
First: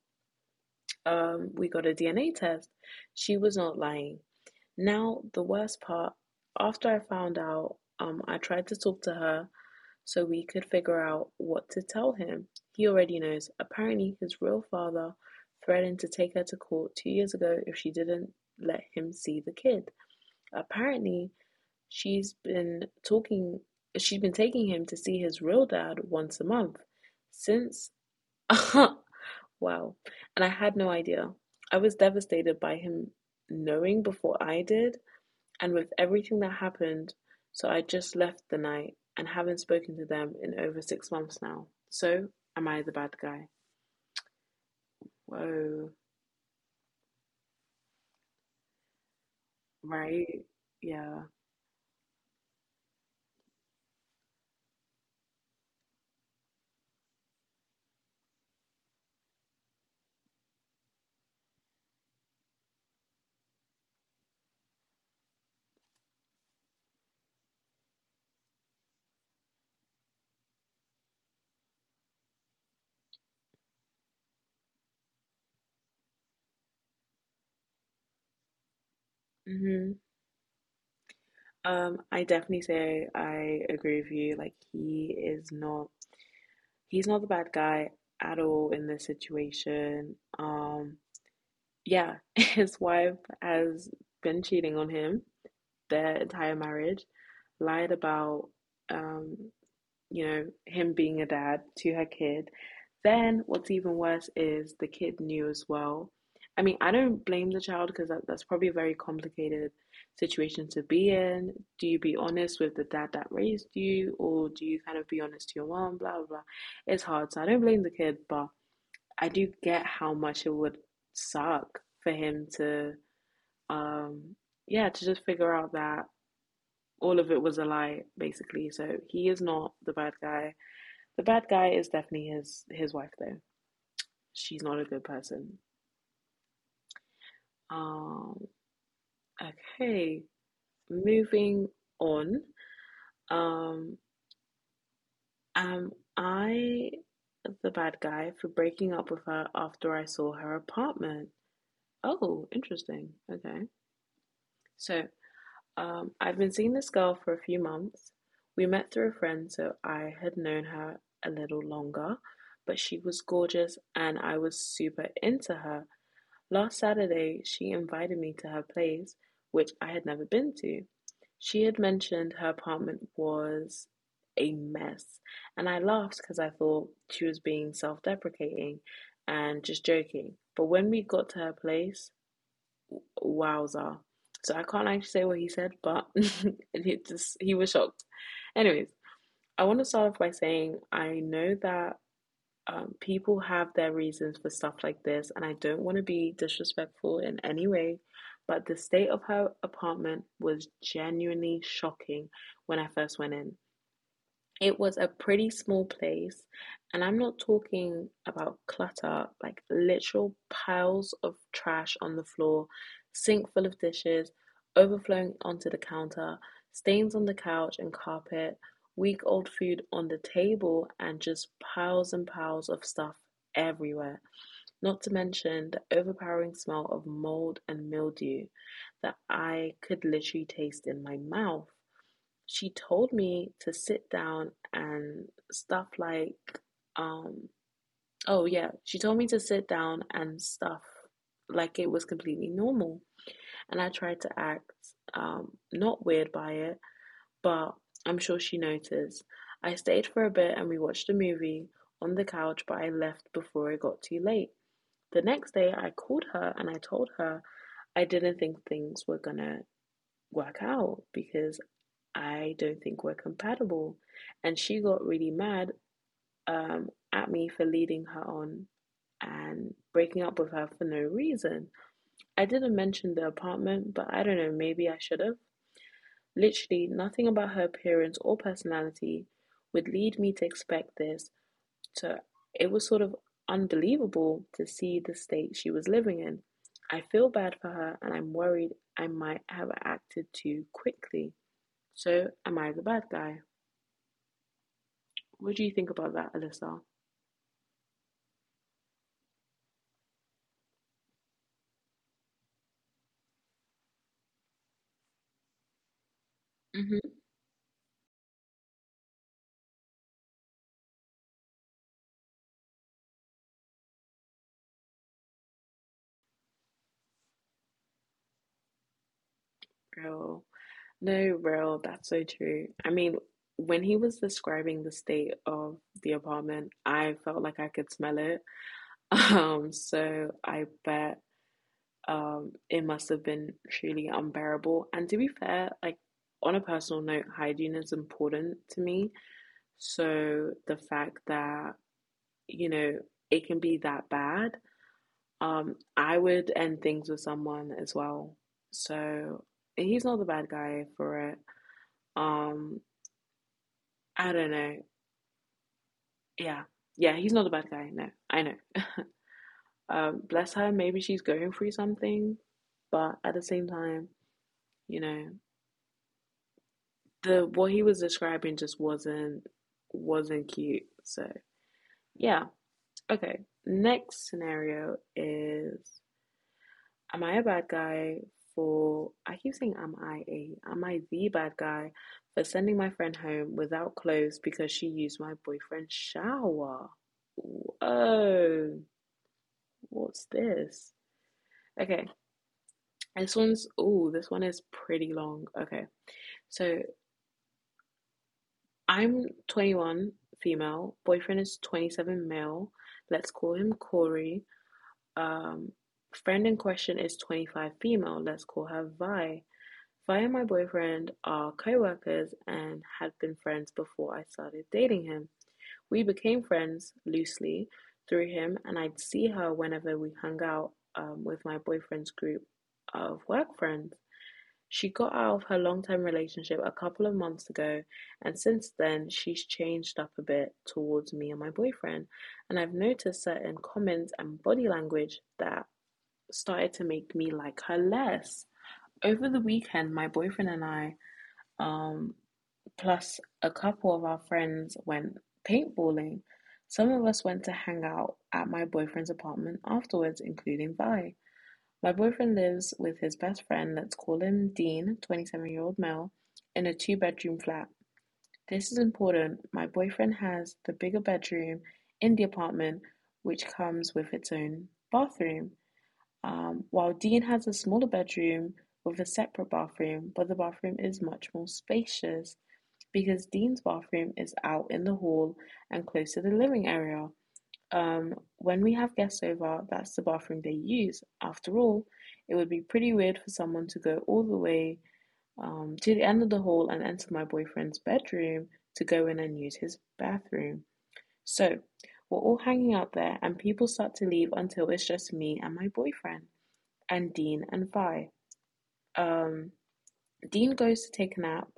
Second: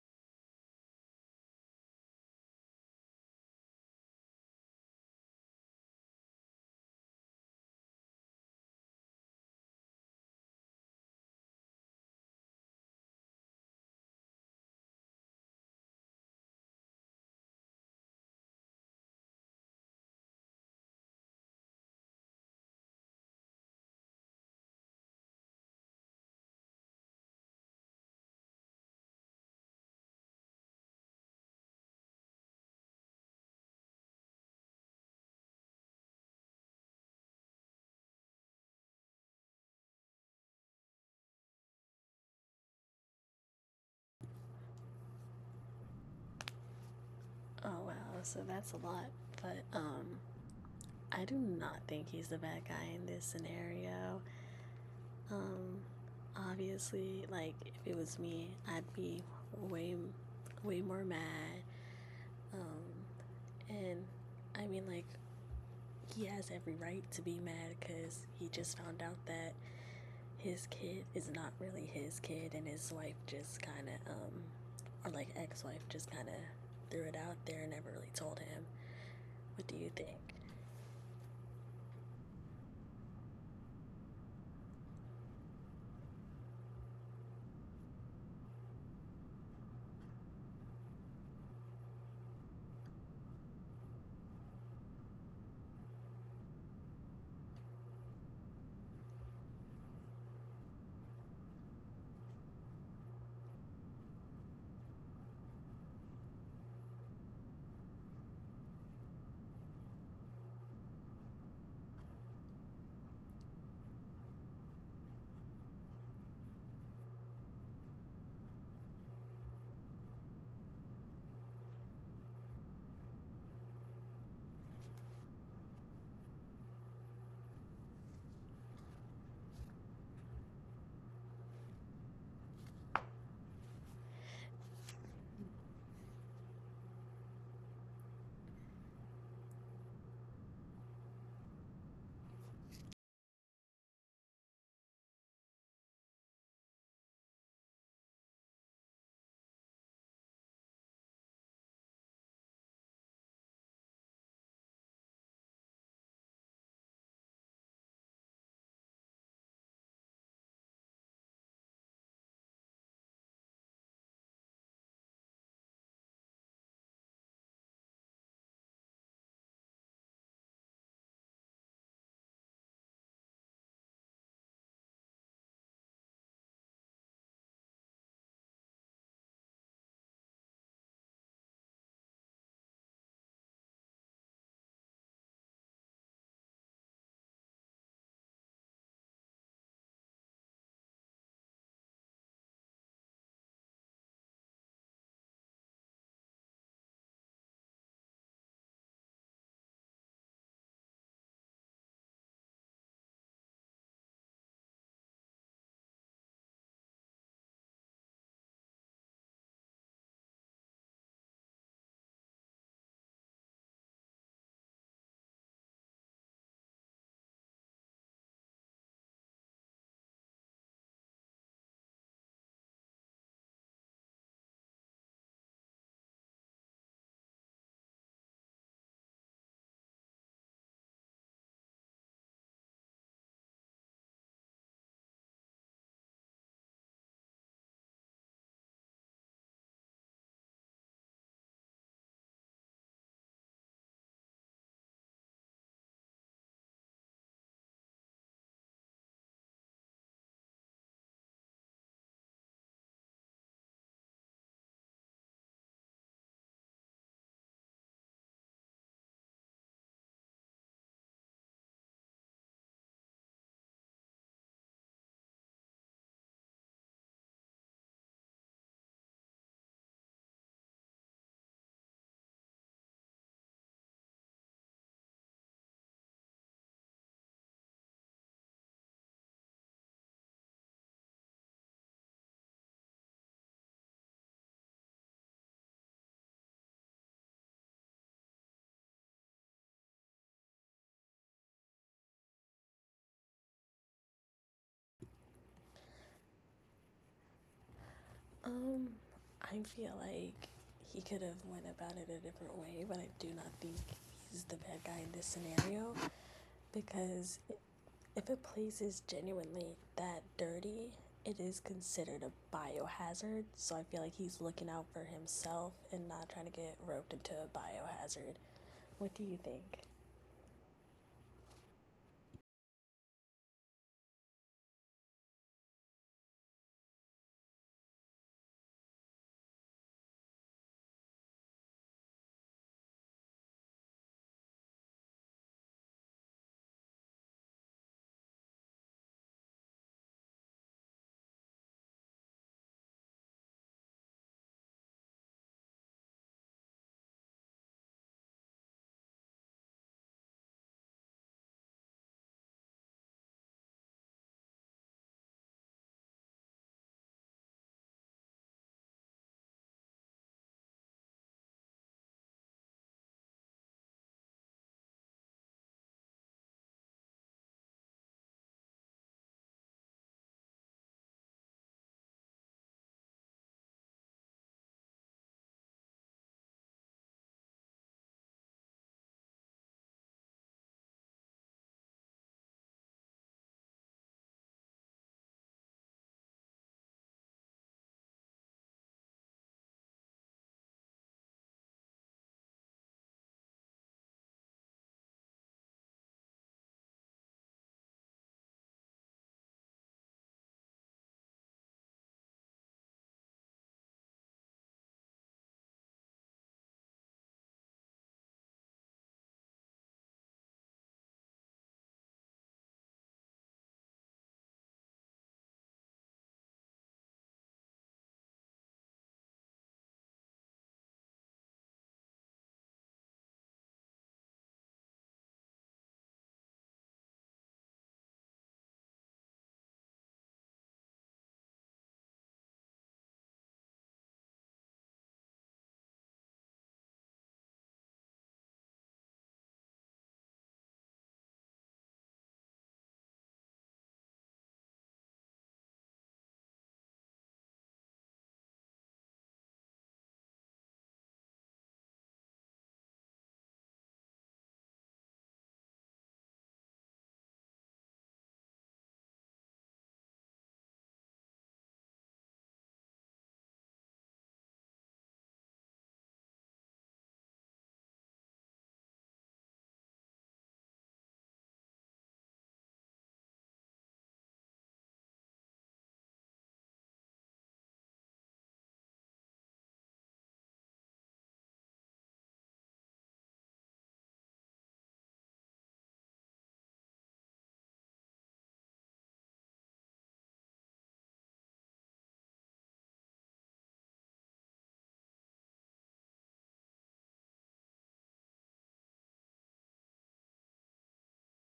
we got a DNA test. She was not lying. Now, the worst part, after I found out, I tried to talk to her so we could figure out what to tell him. He already knows. Apparently, his real father threatened to take her to court 2 years ago if she didn't let him see the kid. Apparently, She's been talking she's been taking him to see his real dad once a month since. Wow. And I had no idea. I was devastated by him knowing before I did, and with everything that happened, so I just left the night and haven't spoken to them in over 6 months now. So, am I the bad guy? Whoa,
Oh wow, so that's a lot. But
right? Yeah.
I do not think he's the bad guy in this scenario. Um Obviously, like if it was me, I'd be way way more mad. Um and I mean, like he has every right to be mad cuz he just found out that his kid is not really his kid, and his wife just kind of or like ex-wife just kind of threw it out there and never really told him. What do you
Hmm.
think?
I definitely say I agree with you. Like, he's not the bad guy at all in this situation. Yeah, his wife has been cheating on him their entire marriage, lied about, um you know, him being a dad to her kid. Then what's even worse is the kid knew as well. I mean, I don't blame the child because that's probably a very complicated situation to be in. Do you be honest with the dad that raised you, or do you kind of be honest to your mom? Blah blah blah. It's hard, so I don't blame the kid, but I do get how much it would suck for him to, um, yeah, to just figure out that all of it was a lie, basically. So he is not the bad guy. The bad guy is definitely his wife though. She's not a good person. Um okay. Moving on. Um am I the bad guy for breaking up with her after I saw her apartment? Oh, interesting. Okay. So, I've been seeing this girl for a few months. We met through a friend, so I had known her a little longer, but she was gorgeous and I was super into her. Last Saturday, she invited me to her place, which I had never been to. She had mentioned her apartment was a mess, and I laughed because I thought she was being self deprecating and just joking. But when we got to her place, wowza. So I can't actually say what he said, but it just he was shocked. Anyways, I want to start off by saying I know that, people have their reasons for stuff like this, and I don't want to be disrespectful in any way, but the state of her apartment was genuinely shocking when I first went in. It was a pretty small place, and I'm not talking about clutter, like literal piles of trash on the floor, sink full of dishes, overflowing onto the counter, stains on the couch and carpet, week old food on the table, and just piles and piles of stuff everywhere. Not to mention the overpowering smell of mold and mildew that I could literally taste in my mouth. She told me to sit down and stuff like um oh yeah she told me to sit down and stuff like it was completely normal. And I tried to act not weird by it, but I'm sure she noticed. I stayed for a bit and we watched a movie on the couch, but I left before it got too late. The next day I called her and I told her I didn't think things were gonna work out because I don't think we're compatible. And she got really mad at me for leading her on and breaking up with her for no reason. I didn't mention the apartment, but I don't know, maybe I should have. Literally, nothing about her appearance or personality would lead me to expect this. So it was sort of unbelievable to see the state she was living in. I feel bad for her and I'm worried I might have acted too quickly. So, am I the bad guy? What do you think about that, Alyssa?
Um, I feel like he could have went about it a different way, but I do not think he's the bad guy in this scenario
Hmm.
because if a place is genuinely that dirty, it is considered a biohazard. So I feel like he's looking out for himself and not trying to get roped into a biohazard. What do you think?
Real. No, real. That's so true. I mean, when he was describing the state of the apartment, I felt like I could smell it. So I bet it must have been truly unbearable. And to be fair, like on a personal note, hygiene is important to me. So the fact that, you know, it can be that bad. I would end things with someone as well. So he's not the bad guy for it. Um, I don't know. Yeah. Yeah, he's not the bad guy. No, I know. Bless her, maybe she's going through something, but at the same time, you know, the what he was describing just wasn't cute. So yeah. Okay. Next scenario is, am I a bad guy for, I keep saying, am I the bad guy for sending my friend home without clothes because she used my boyfriend's shower? Ooh. Oh, what's this? Okay, this one's, oh, this one is pretty long. Okay, so I'm 21 female, boyfriend is 27 male. Let's call him Corey. Um, Friend in question is 25 female. Let's call her Vi. Fire, and my boyfriend, are co-workers and had been friends before I started dating him. We became friends loosely through him and I'd see her whenever we hung out with my boyfriend's group of work friends. She got out of her long-term relationship a couple of months ago, and since then she's changed up a bit towards me and my boyfriend, and I've noticed certain comments and body language that started to make me like her less. Over the weekend, my boyfriend and I, um, plus a couple of our friends, went paintballing. Some of us went to hang out at my boyfriend's apartment afterwards, including Vi. My boyfriend lives with his best friend, let's call him Dean, 27 year old male, in a two-bedroom flat. This is important. My boyfriend has the bigger bedroom in the apartment, which comes with its own bathroom, while Dean has a smaller bedroom with a separate bathroom, but the bathroom is much more spacious because Dean's bathroom is out in the hall and close to the living area. When we have guests over, that's the bathroom they use. After all, it would be pretty weird for someone to go all the way to the end of the hall and enter my boyfriend's bedroom to go in and use his bathroom. So, we're all hanging out there, and people start to leave until it's just me and my boyfriend, and Dean and Vi. Um, Dean goes to take a nap.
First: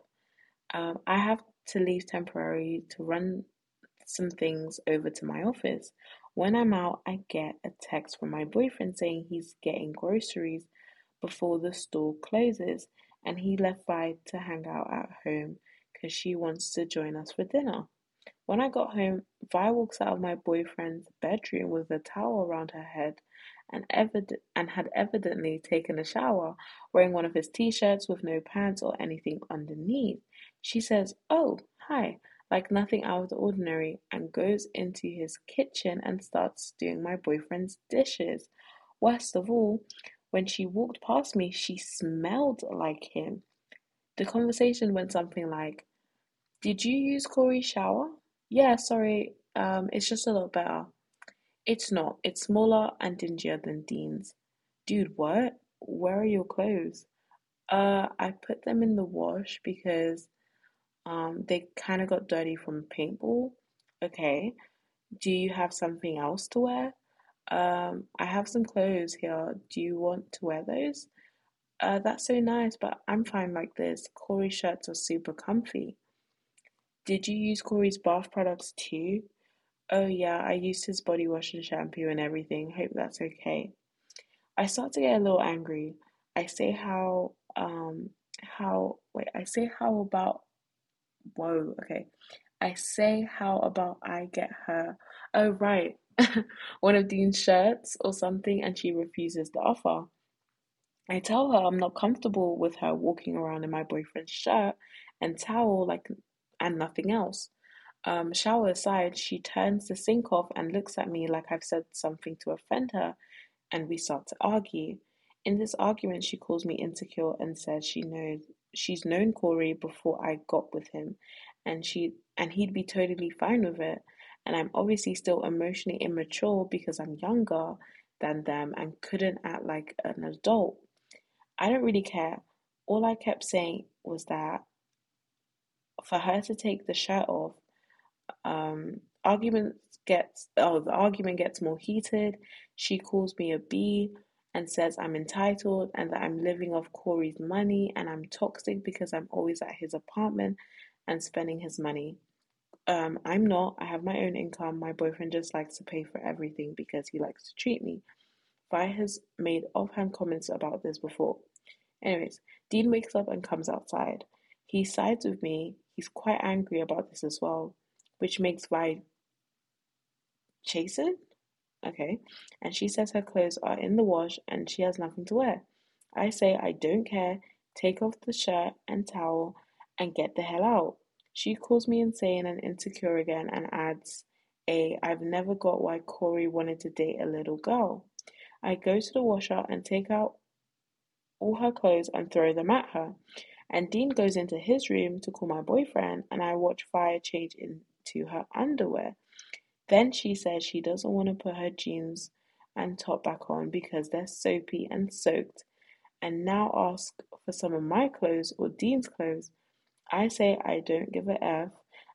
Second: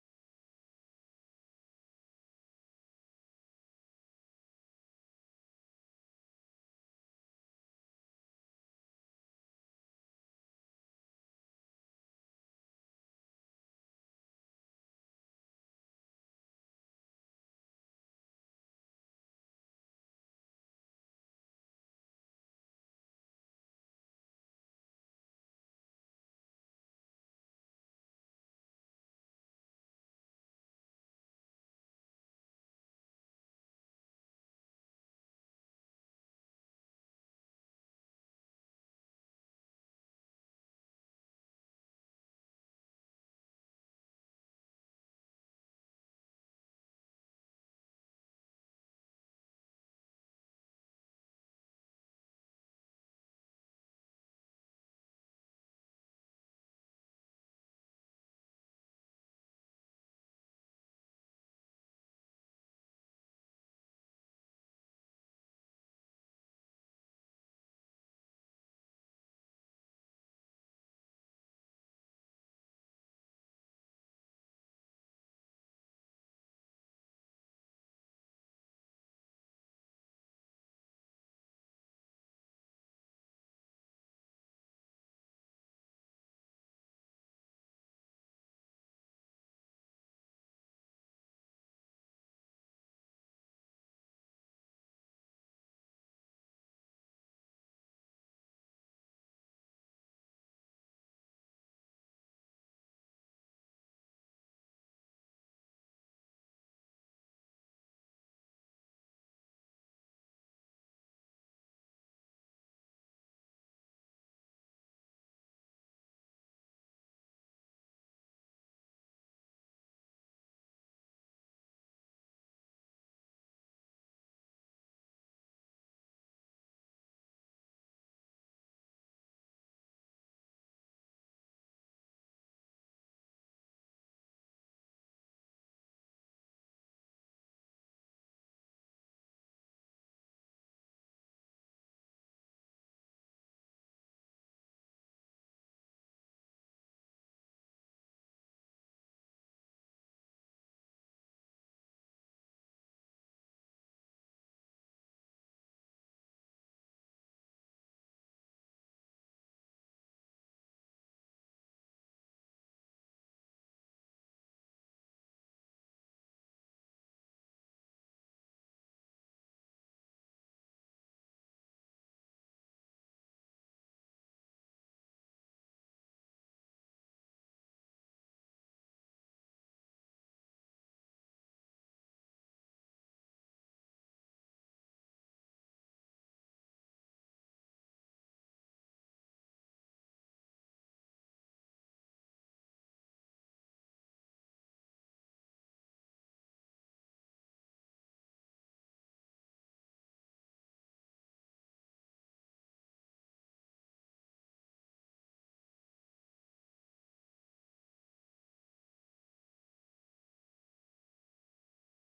I have to leave temporarily to run some things over to my office. When I'm out, I get a text from my boyfriend saying he's getting groceries before the store closes and he left Vi to hang out at home because she wants to join us for dinner. When I got home, Vi walks out of my boyfriend's bedroom with a towel around her head and, and had evidently taken a shower, wearing one of his t shirts with no pants or anything underneath. She says, "Oh, hi," like nothing out of the ordinary, and goes into his kitchen and starts doing my boyfriend's dishes. Worst of all, when she walked past me, she smelled like him. The conversation went something like, "Did you use Corey shower?" "Yeah, sorry. It's just a lot better." "It's not. It's smaller and dingier than Dean's. Dude, what? Where are your clothes?" "Uh, I put them in the wash because they kind of got dirty from paintball." "Okay. Do you have something else to wear? I have some clothes here. Do you want to wear those?" "Uh, that's so nice, but I'm fine like this. Corey shirts are super comfy." "Did you use Corey's bath products too?" "Oh yeah, I used his body wash and shampoo and everything. Hope that's okay." I start to get a little angry. I say how um I say, "How about," whoa, okay, I say how about I get her oh right one of Dean's shirts or something, and she refuses the offer. I tell her I'm not comfortable with her walking around in my boyfriend's shirt and towel, and nothing else. Shower aside, she turns the sink off and looks at me like I've said something to offend her, and we start to argue. In this argument, she calls me insecure and says she's known Corey before I got with him, and she and he'd be totally fine with it. And I'm obviously still emotionally immature because I'm younger than them and couldn't act like an adult. I don't really care. All I kept saying was that for her to take the shirt off. Argument gets oh The argument gets more heated. She calls me a b, and says I'm entitled and that I'm living off Corey's money and I'm toxic because I'm always at his apartment and spending his money. I'm not. I have my own income. My boyfriend just likes to pay for everything because he likes to treat me. Vi has made offhand comments about this before. Anyways, Dean wakes up and comes outside. He sides with me. He's quite angry about this as well, which makes Vi Jason? Okay. And she says her clothes are in the wash and she has nothing to wear. I say I don't care, take off the shirt and towel and get the hell out. She calls me insane and insecure again and adds, "A, I've never got why Corey wanted to date a little girl." I go to the washer and take out all her clothes and throw them at her. And Dean goes into his room to call my boyfriend, and I watch Fire change into her underwear. Then she says she doesn't want to put her jeans and top back on because they're soapy and soaked, and now ask for some of my clothes or Dean's clothes. I say I don't give a F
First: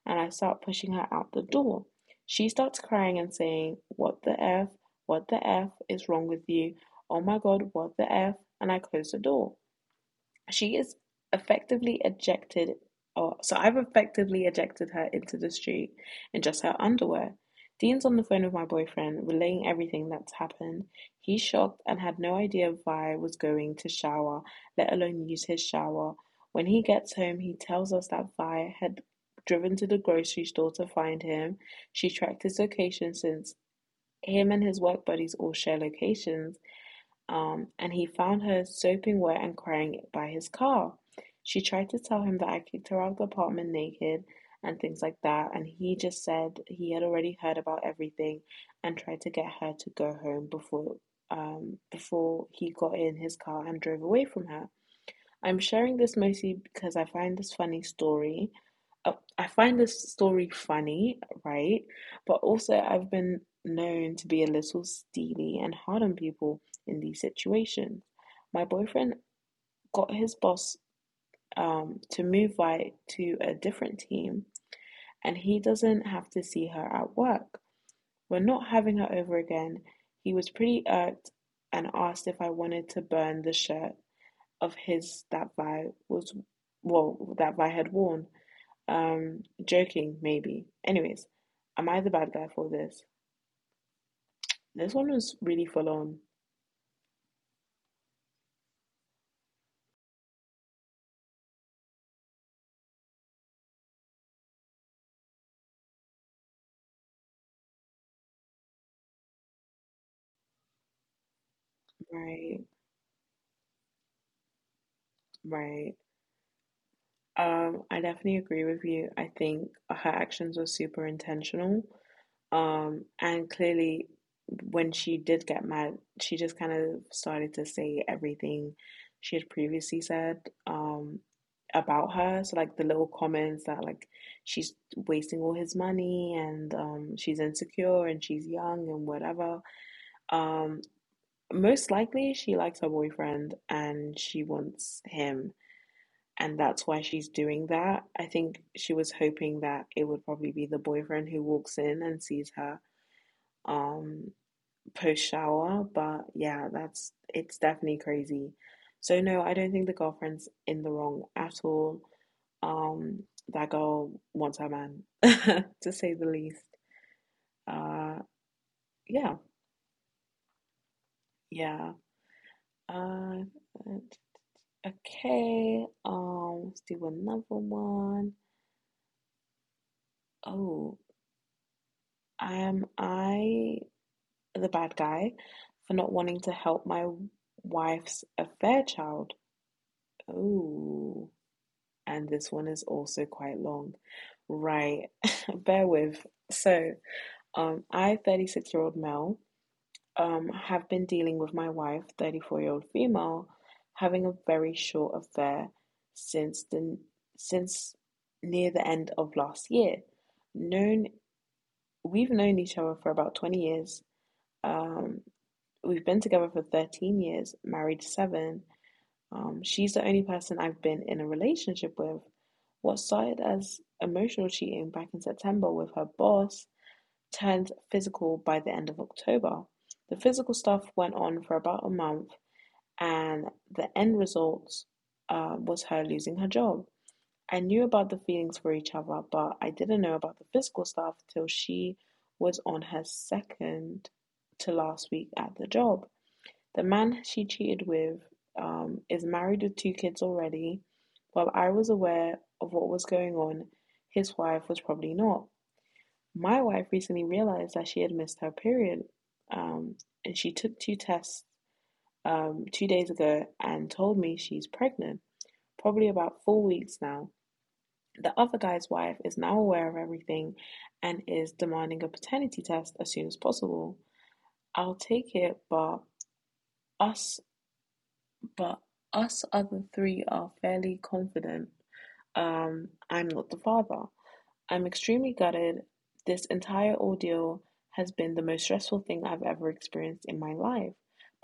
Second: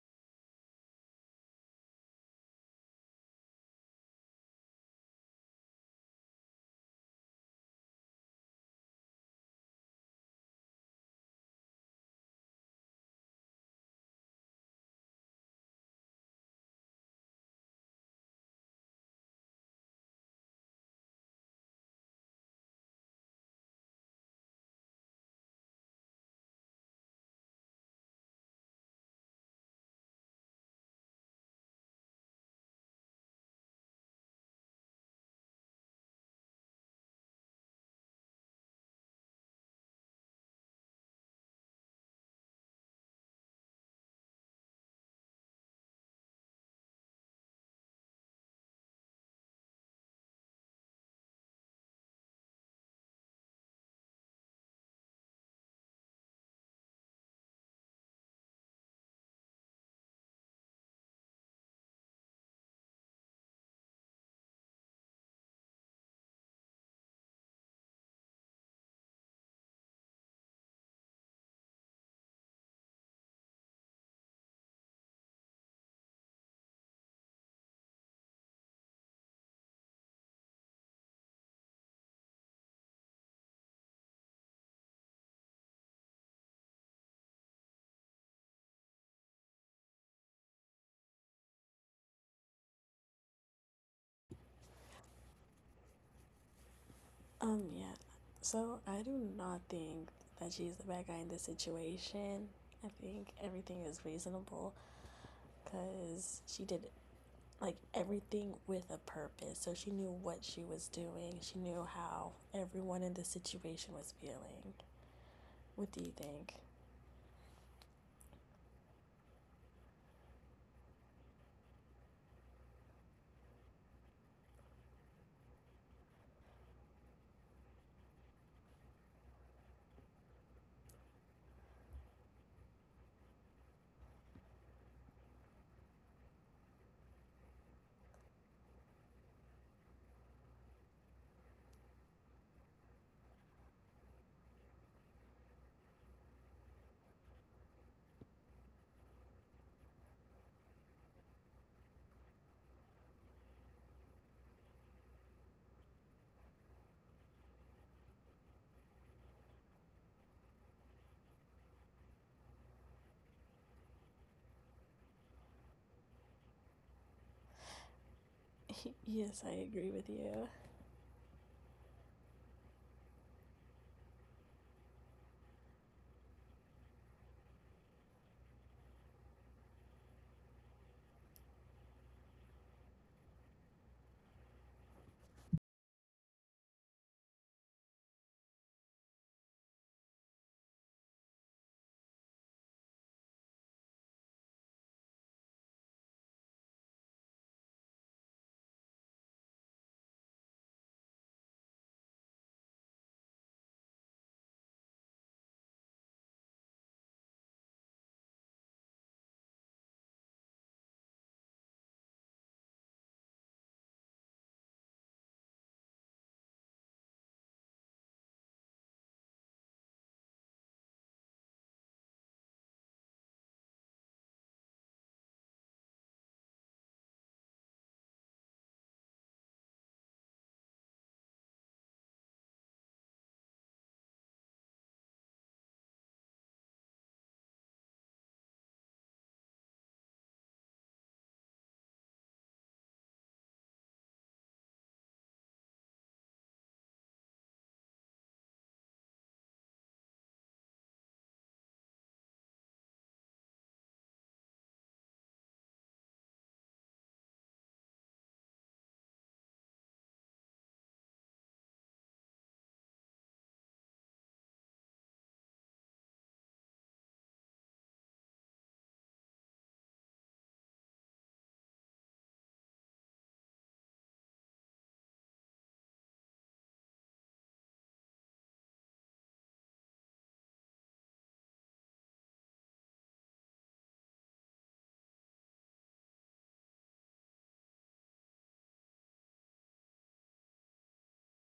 and I start pushing her out the door. She starts crying and saying, "What the F? What the F is wrong with you? Oh my god, what the F?" And I close the door. She is effectively ejected, or so I've effectively ejected her into the street in just her underwear. Dean's on the phone with my boyfriend, relaying everything that's happened. He's shocked and had no idea Vi was going to shower, let alone use his shower. When he gets home, he tells us that Vi had driven to the grocery store to find him. She tracked his location since him and his work buddies all share locations, and he found her soaping wet and crying by his car. She tried to tell him that I kicked her out of the apartment naked and things like that, and he just said he had already heard about everything and tried to get her to go home before, before he got in his car and drove away from her. I'm sharing this mostly because I find this funny story. I find this story funny, right? But also, I've been known to be a little steely and hard on people in these situations. My boyfriend got his boss, to move Vi to a different team, and he doesn't have to see her at work. We're not having her over again. He was pretty irked and asked if I wanted to burn the shirt of his that that Vi had worn. Joking, maybe. Anyways, am I the bad guy for this? This one was really full on.
Yeah. So I do not think that she's the bad guy in this situation. I think everything is reasonable because she did like everything with a purpose. So she knew what she was doing. She knew how
Right,
everyone in the situation was feeling. What
right.
do you think?
I definitely agree with you. I think her actions were super intentional. And clearly, when she did get mad, she just kind of started to say everything she had previously said um, about her. So, like the little comments that she's wasting all his money and she's insecure and she's young and whatever. Um, Most likely, she likes her boyfriend and she wants him. And that's why she's doing that. I think she was hoping that it would probably be the boyfriend who walks in and sees her um, post shower. But yeah, that's it's definitely crazy. So no, I don't think the girlfriend's in the wrong at all. Um, that girl wants her man, to say the least. Uh, yeah,
Yes, I agree with you.
yeah. Uh, okay. Let's do another one. Oh, am I the bad guy for not wanting to help my wife's affair child? Oh, and this one is also quite long. Right, bear with. So, I, 36 year old male, have been dealing with my wife, 34-year-old female, having a very short affair since the since near the end of last year. Known, we've known each other for about 20 years. Um, we've been together for 13 years, married seven. She's the only person I've been in a relationship with. What started as emotional cheating back in September with her boss turned physical by the end of October. The physical stuff went on for about a month, and the end result was her losing her job. I knew about the feelings for each other, but I didn't know about the physical stuff till she was on her second to last week at the job. The man she cheated with, is married with two kids already. While I was aware of what was going on, his wife was probably not. My wife recently realized that she had missed her period, um, and she took two tests two days ago and told me she's pregnant, probably about four weeks now. The other guy's wife is now aware of everything and is demanding a paternity test as soon as possible. I'll take it, but us but us other three are fairly confident I'm not the father. I'm extremely gutted. This entire ordeal has been the most stressful thing I've ever experienced in my life.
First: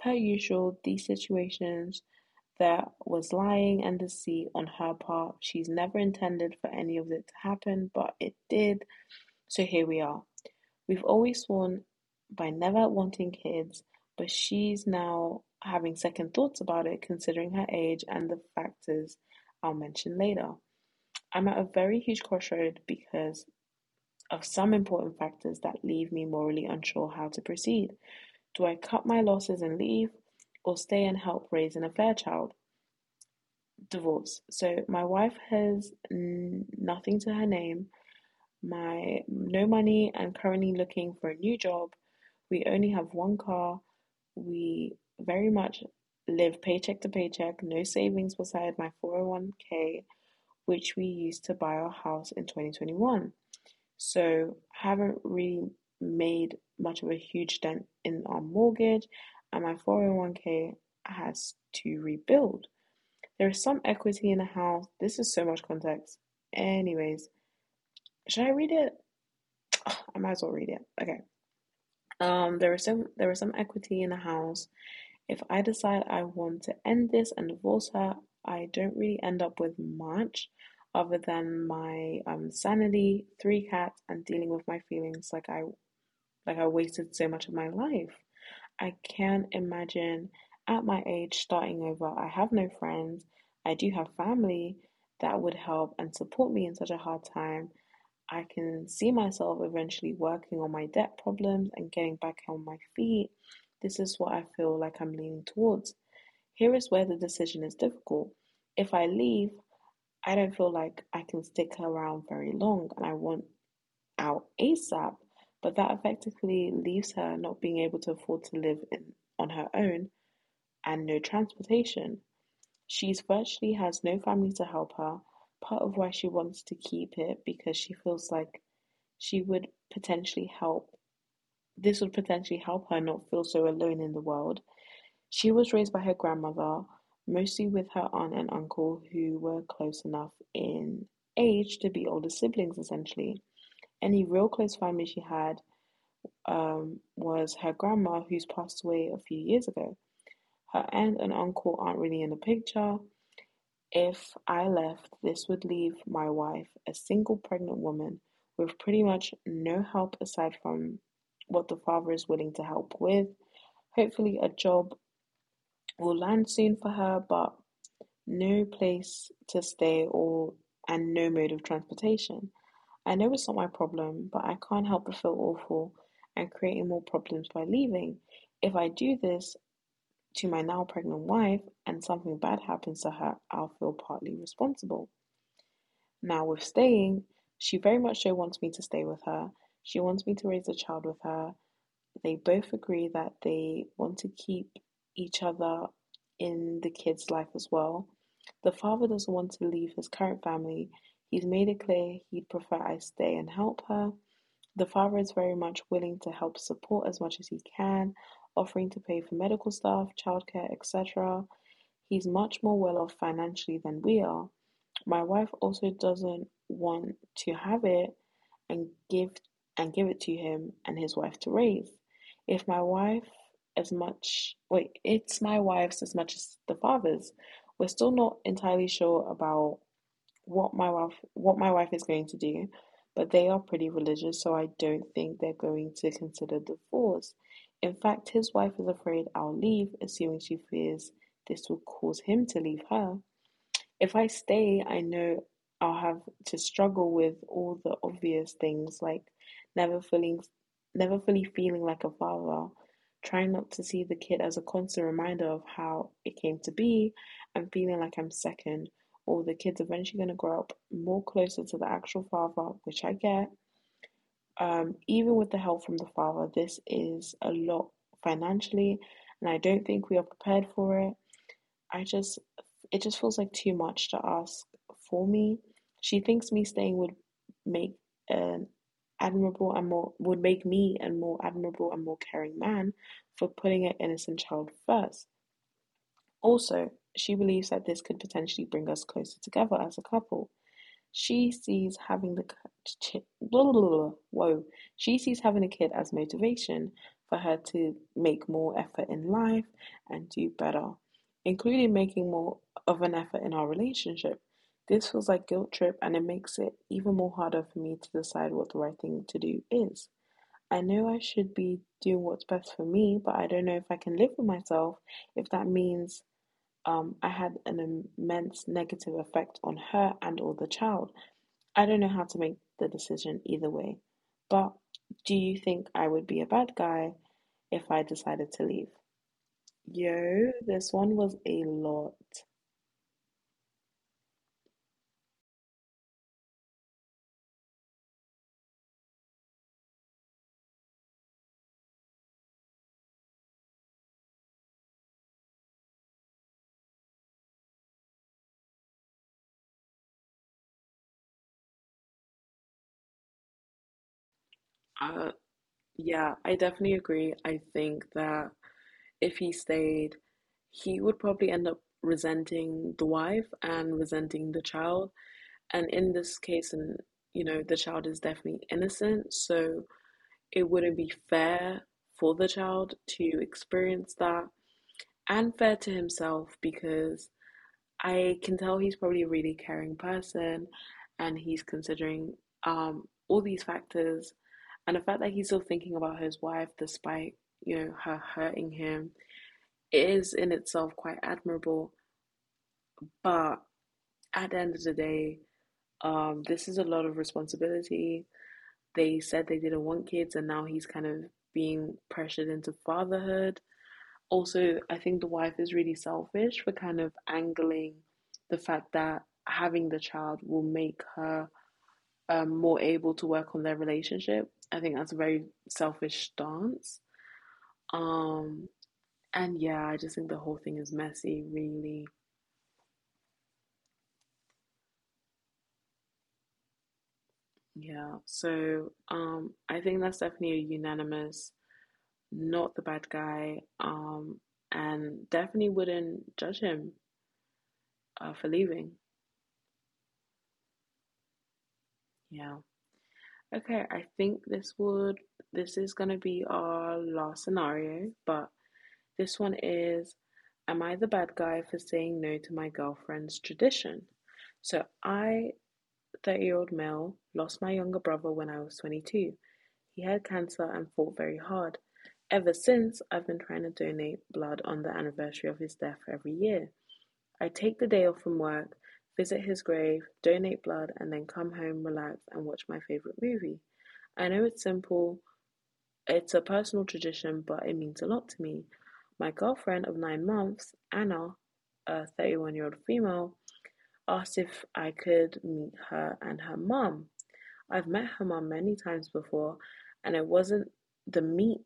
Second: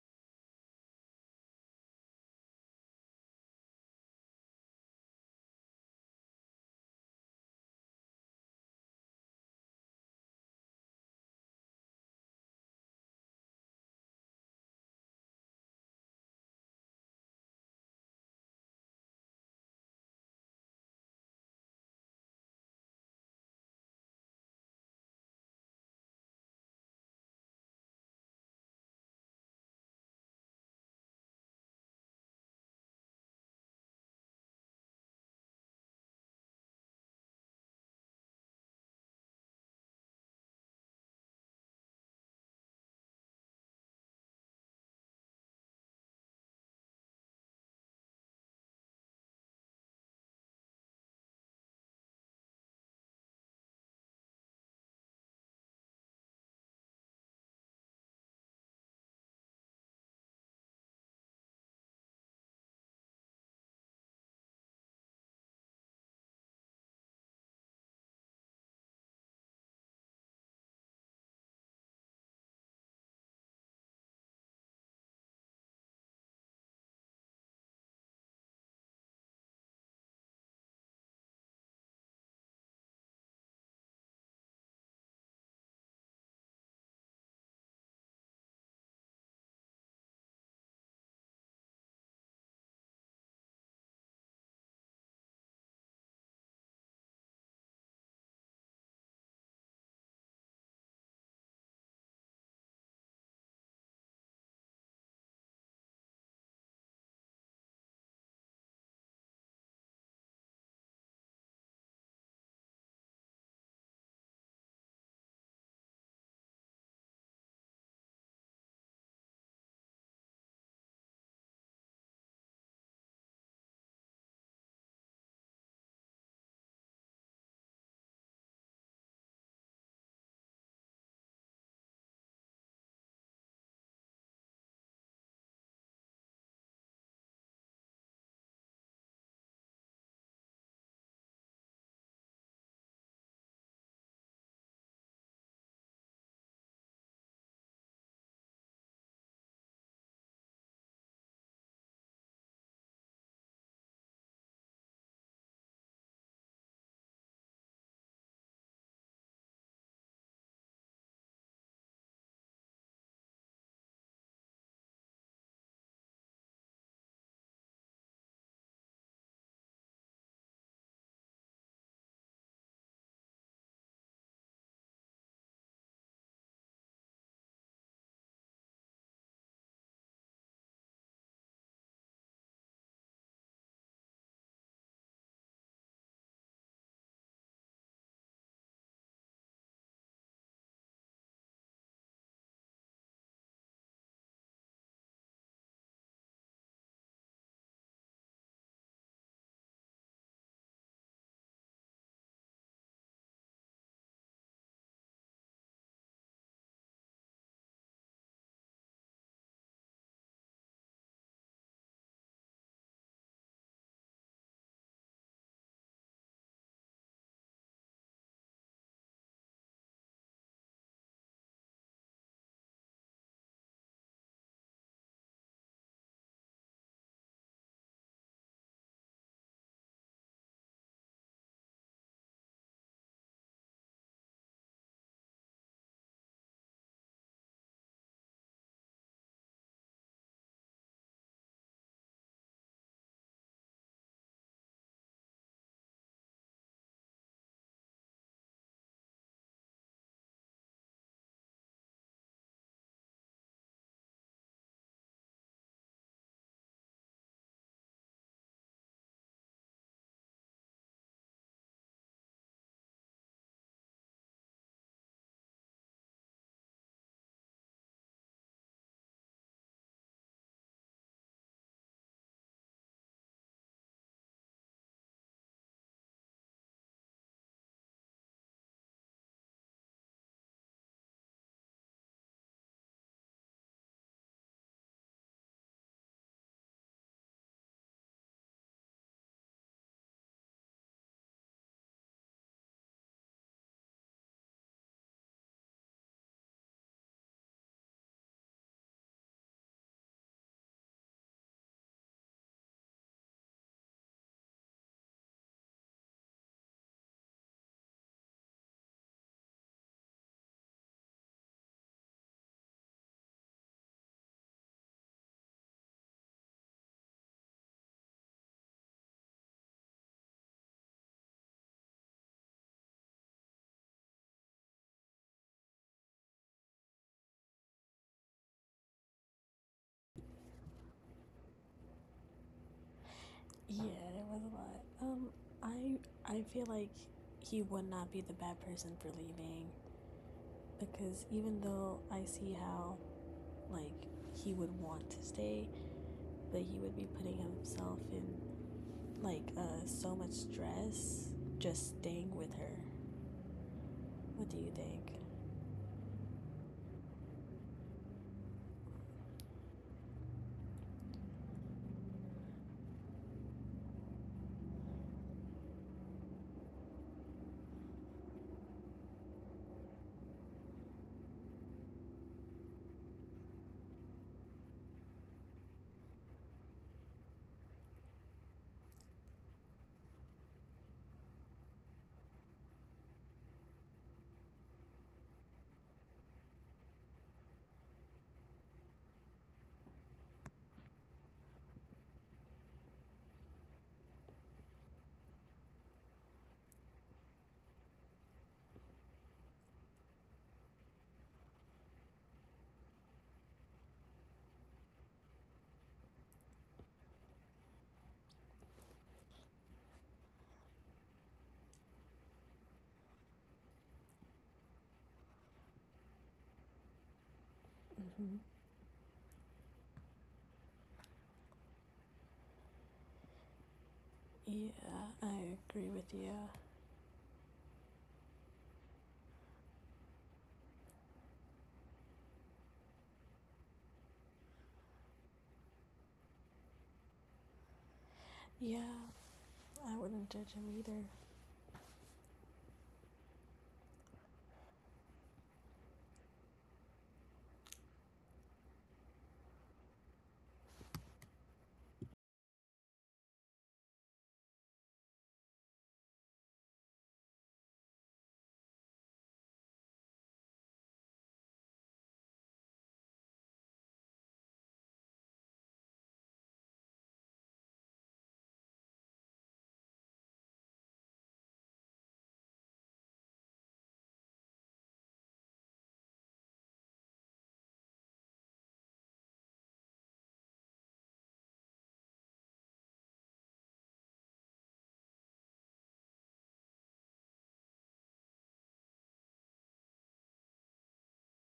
Per usual, these situations, there was lying and deceit on her part. She's never intended for any of it to happen, but it did. So here we are. We've always sworn by never wanting kids, but she's now having second thoughts about it considering her age and the factors I'll mention later. I'm at a very huge crossroad because of some important factors that leave me morally unsure how to proceed. Do I cut my losses and leave, or stay and help raise an affair child? Divorce. So my wife has nothing to her name, My no money. I'm currently looking for a new job. We only have one car. We very much live paycheck to paycheck. No savings beside my 401k, which we used to buy our house in 2021. So haven't really made much of a huge dent in our mortgage, and my 401k has to rebuild. There is some equity in the house. This is so much context. Anyways, should I read it? I might as well read it. Okay. There is some equity in the house. If I decide I want to end this and divorce her, I don't really end up with much other than my sanity, three cats, and dealing with my feelings like I wasted so much of my life. I can't imagine at my age starting over. I have no friends. I do have family that would help and support me in such a hard time. I can see myself eventually working on my debt problems and getting back on my feet. This is what I feel like I'm leaning towards. Here is where the decision is difficult. If I leave, I don't feel like I can stick around very long and I want out ASAP, but that effectively leaves her not being able to afford to live in, on her own and no transportation. She's virtually has no family to help her, part of why she wants to keep it because she feels like she would potentially help this would potentially help her not feel so alone in the world. She was raised by her grandmother, mostly with her aunt and uncle, who were close enough in age to be older siblings, essentially. Any real close family she had was her grandma, who's passed away a few years ago. Her aunt and uncle aren't really in the picture. If I left, this would leave my wife, a single pregnant woman, with pretty much no help aside from what the father is willing to help with. Hopefully, a job will land soon for her, but no place to stay or and no mode of transportation. I know it's not my problem, but I can't help but feel awful and creating more problems by leaving. If I do this to my now pregnant wife and something bad happens to her, I'll feel partly responsible. Now, with staying, she very much so wants me to stay with her. She wants me to raise a child with her. They both agree that they want to keep each other in the kid's life as well. The father doesn't want to leave his current family. He's made it clear he'd prefer I stay and help her. The father is very much willing to help support as much as he can, offering to pay for medical stuff, childcare, etc. He's much more well off financially than we are. My wife also doesn't want to have it and give and give it to him and his wife to raise. If my wife as much wait, It's my wife's as much as the father's. We're still not entirely sure about what my wife is going to do, but they are pretty religious, so I don't think they're going to consider divorce. In fact, his wife is afraid I'll leave, assuming she fears this will cause him to leave her. If I stay, I know I'll have to struggle with all the obvious things like never feeling never fully feeling like a father, trying not to see the kid as a constant reminder of how it came to be, and feeling like I'm second, or the kid's eventually gonna grow up more closer to the actual father, which I get. Even with the help from the father, this is a lot financially, and I don't think we are prepared for it. I just, it just feels like too much to ask for me. She thinks me staying would make an admirable and more, would make me a more admirable and more caring man for putting an innocent child first. Also, she believes that this could potentially bring us closer together as a couple. She sees having the blah, blah, blah, blah. Whoa. She sees having a kid as motivation for her to make more effort in life and do better, including making more of an effort in our relationship. This feels like guilt trip, and it makes it even more harder for me to decide what the right thing to do is. I know I should be doing what's best for me, but I don't know if I can live with myself if that means I had an immense negative effect on her and or the child. I don't know how to make the decision either way. But do you think I would be a bad guy if I decided to leave? Yo, this one was a lot.
Yeah, it was a lot. I I feel like he would not be the bad person for leaving because even though I see how, like he would want to stay, but he would be putting himself in like so much stress just staying with her. What do you think?
Uh, yeah, I definitely agree. I think that if he stayed, he would probably end up resenting the wife and resenting the child. And in this case, and you know, the child is definitely innocent, so it wouldn't be fair for the child to experience that. And fair to himself because I can tell he's probably a really caring person and he's considering all these factors. And the fact that he's still thinking about his wife despite, you know, her hurting him is in itself quite admirable. But at the end of the day, this is a lot of responsibility. They said they didn't want kids and now he's kind of being pressured into fatherhood. Also, I think the wife is really selfish for kind of angling the fact that having the child will make her more able to work on their relationship. I think that's a very selfish stance.
Mhm.
Um, and yeah, I just think the whole thing is messy, really.
Yeah, I agree with you.
Yeah. So I think that's definitely a unanimous, not the bad guy, and definitely wouldn't judge him for leaving.
Yeah, I wouldn't judge him either.
Yeah. Okay, I think this is gonna be our last scenario, but this one is: am I the bad guy for saying no to my girlfriend's tradition? So I, 30-year-old male, lost my younger brother when I was 22. He had cancer and fought very hard. Ever since, I've been trying to donate blood on the anniversary of his death every year. I take the day off from work, visit his grave, donate blood, and then come home, relax, and watch my favorite movie. I know it's simple, it's a personal tradition, but it means a lot to me. My girlfriend of 9 months, Anna, a 31-year-old female, asked if I could meet her and her mum. I've met her mom many times before, and it wasn't the meet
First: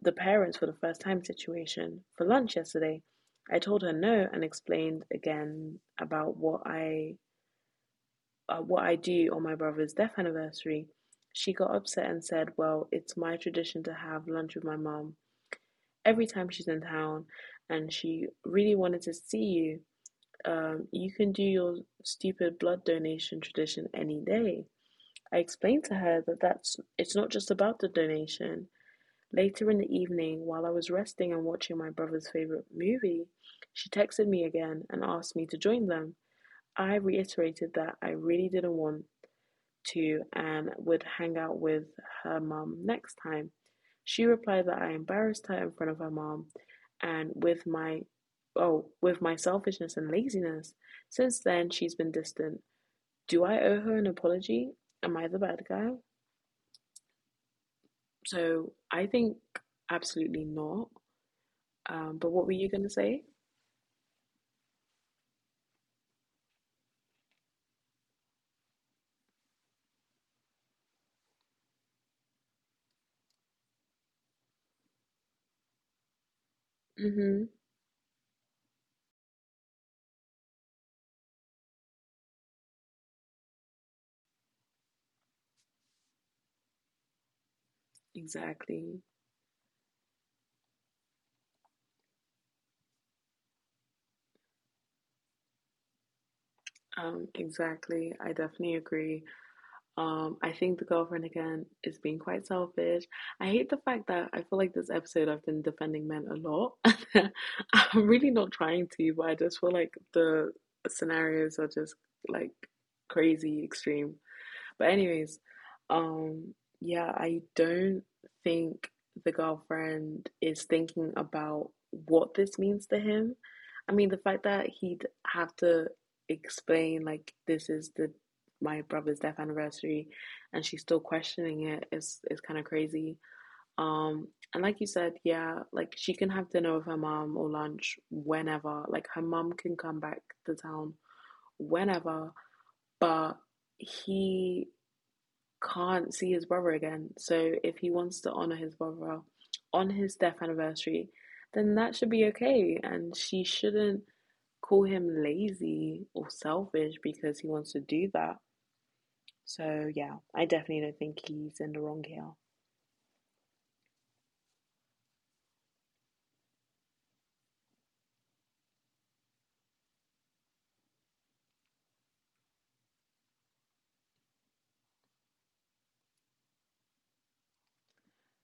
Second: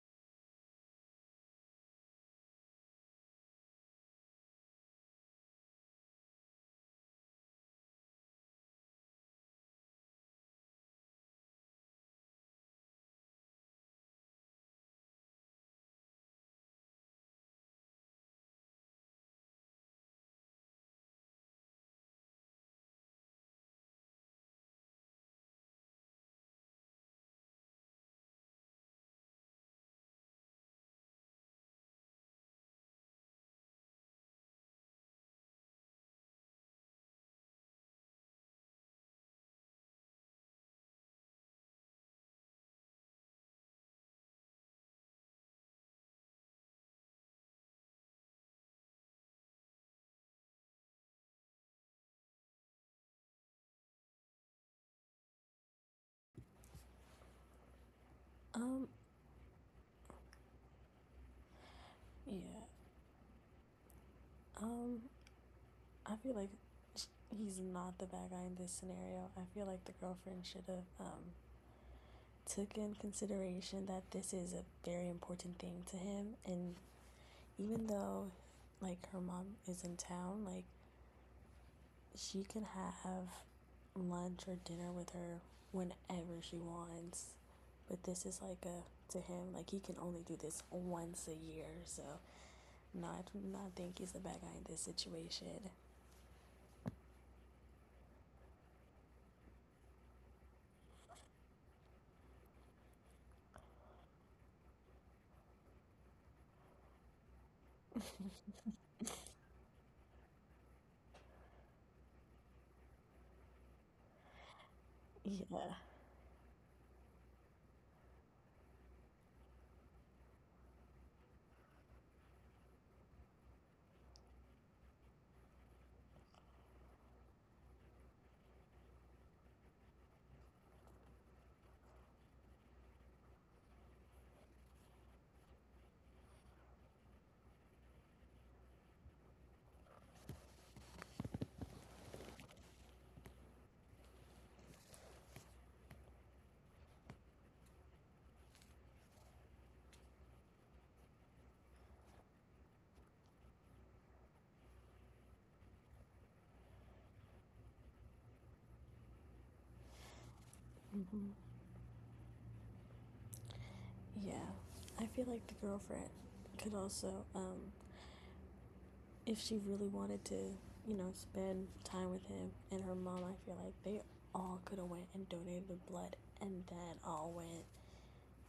the parents for the first time situation. For lunch yesterday, I told her no and explained again about what I do on my brother's death anniversary. She got upset and said, "Well, it's my tradition to have lunch with my mom every time she's in town, and she really wanted to see you. You can do your stupid blood donation tradition any day." I explained to her that it's not just about the donation. Later in the evening, while I was resting and watching my brother's favorite movie, she texted me again and asked me to join them. I reiterated that I really didn't want to and would hang out with her mum next time. She replied that I embarrassed her in front of her mum and with with my selfishness and laziness. Since then she's been distant. Do I owe her an apology? Am I the bad guy? So
Um,
I think absolutely not. But what were
yeah.
you going to say?
Um, I feel like sh- he's not the bad guy in this scenario. I feel like the girlfriend should have took in consideration that this is a very important thing to him, and
Mm-hmm.
even though like her mom is in town, like she can have lunch or dinner with her whenever she wants. But this is like a,
Exactly.
to him like he can only do this once a year. So not think he's the bad guy in this situation.
Exactly. I definitely agree. I think the girlfriend again is being quite selfish. I hate the fact that I feel like this episode I've been defending men a lot. I'm really not trying to, but I just feel like the scenarios are just like crazy extreme. But anyways,
Yeah.
um, yeah, I don't think the girlfriend is thinking about what this means to him. I mean, the fact that he'd have to explain like this is the my brother's death anniversary, and she's still questioning it is kind of crazy. And like you said, yeah, like she can have dinner with her mom or lunch whenever. Like her mom can come back to town whenever, but he can't see his brother again. So if he wants to honor his brother on his death anniversary, then that should be okay. And she shouldn't call him lazy or selfish because he wants to do that. So yeah, I definitely don't
Hmm.
think he's in the wrong here.
Yeah. I feel like the girlfriend could also if she really wanted to, you know, spend time with him and her mom, I feel like they all could have went and donated the blood and then all went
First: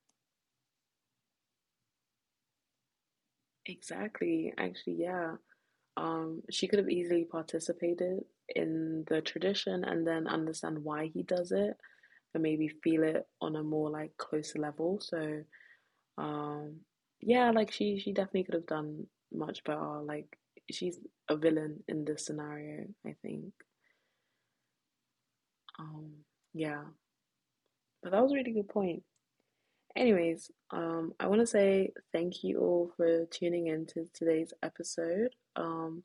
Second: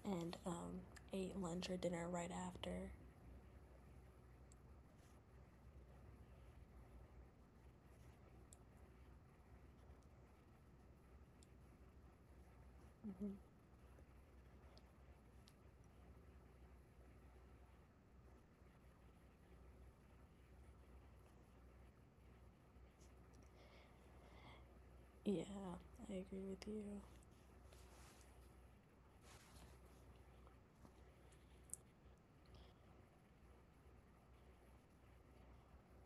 and ate lunch or dinner right after.
Exactly. Actually, yeah. She could have easily participated in the tradition and then understand why he does it and maybe feel it
Hmm.
on a more like closer level. So um, yeah, like she definitely could have done much better. Like she's a villain in this scenario, I think.
Yeah, I
Um,
agree with you.
yeah, but that was a really good point. Anyways, I want to say thank you all for tuning in to today's episode. Um,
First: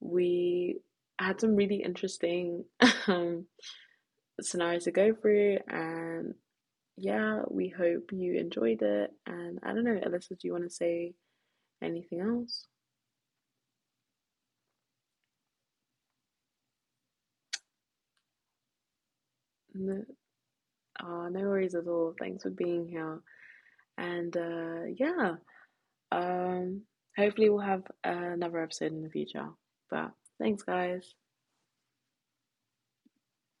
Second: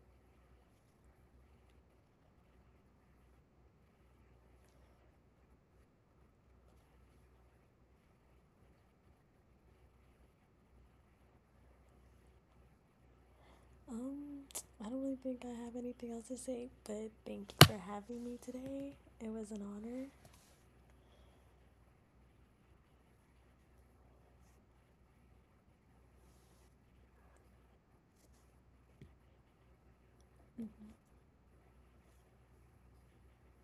we had some really interesting um, scenarios to go through, and yeah, we hope you enjoyed it. And I don't know, Alyssa, do you want to say anything else?
Um, I don't really think I have anything else to say, but thank you for having me today. It was an
No.
honor.
No worries at all. Thanks for being here. And yeah, um, hopefully we'll have another episode in the future. But thanks,
Hmm.
guys.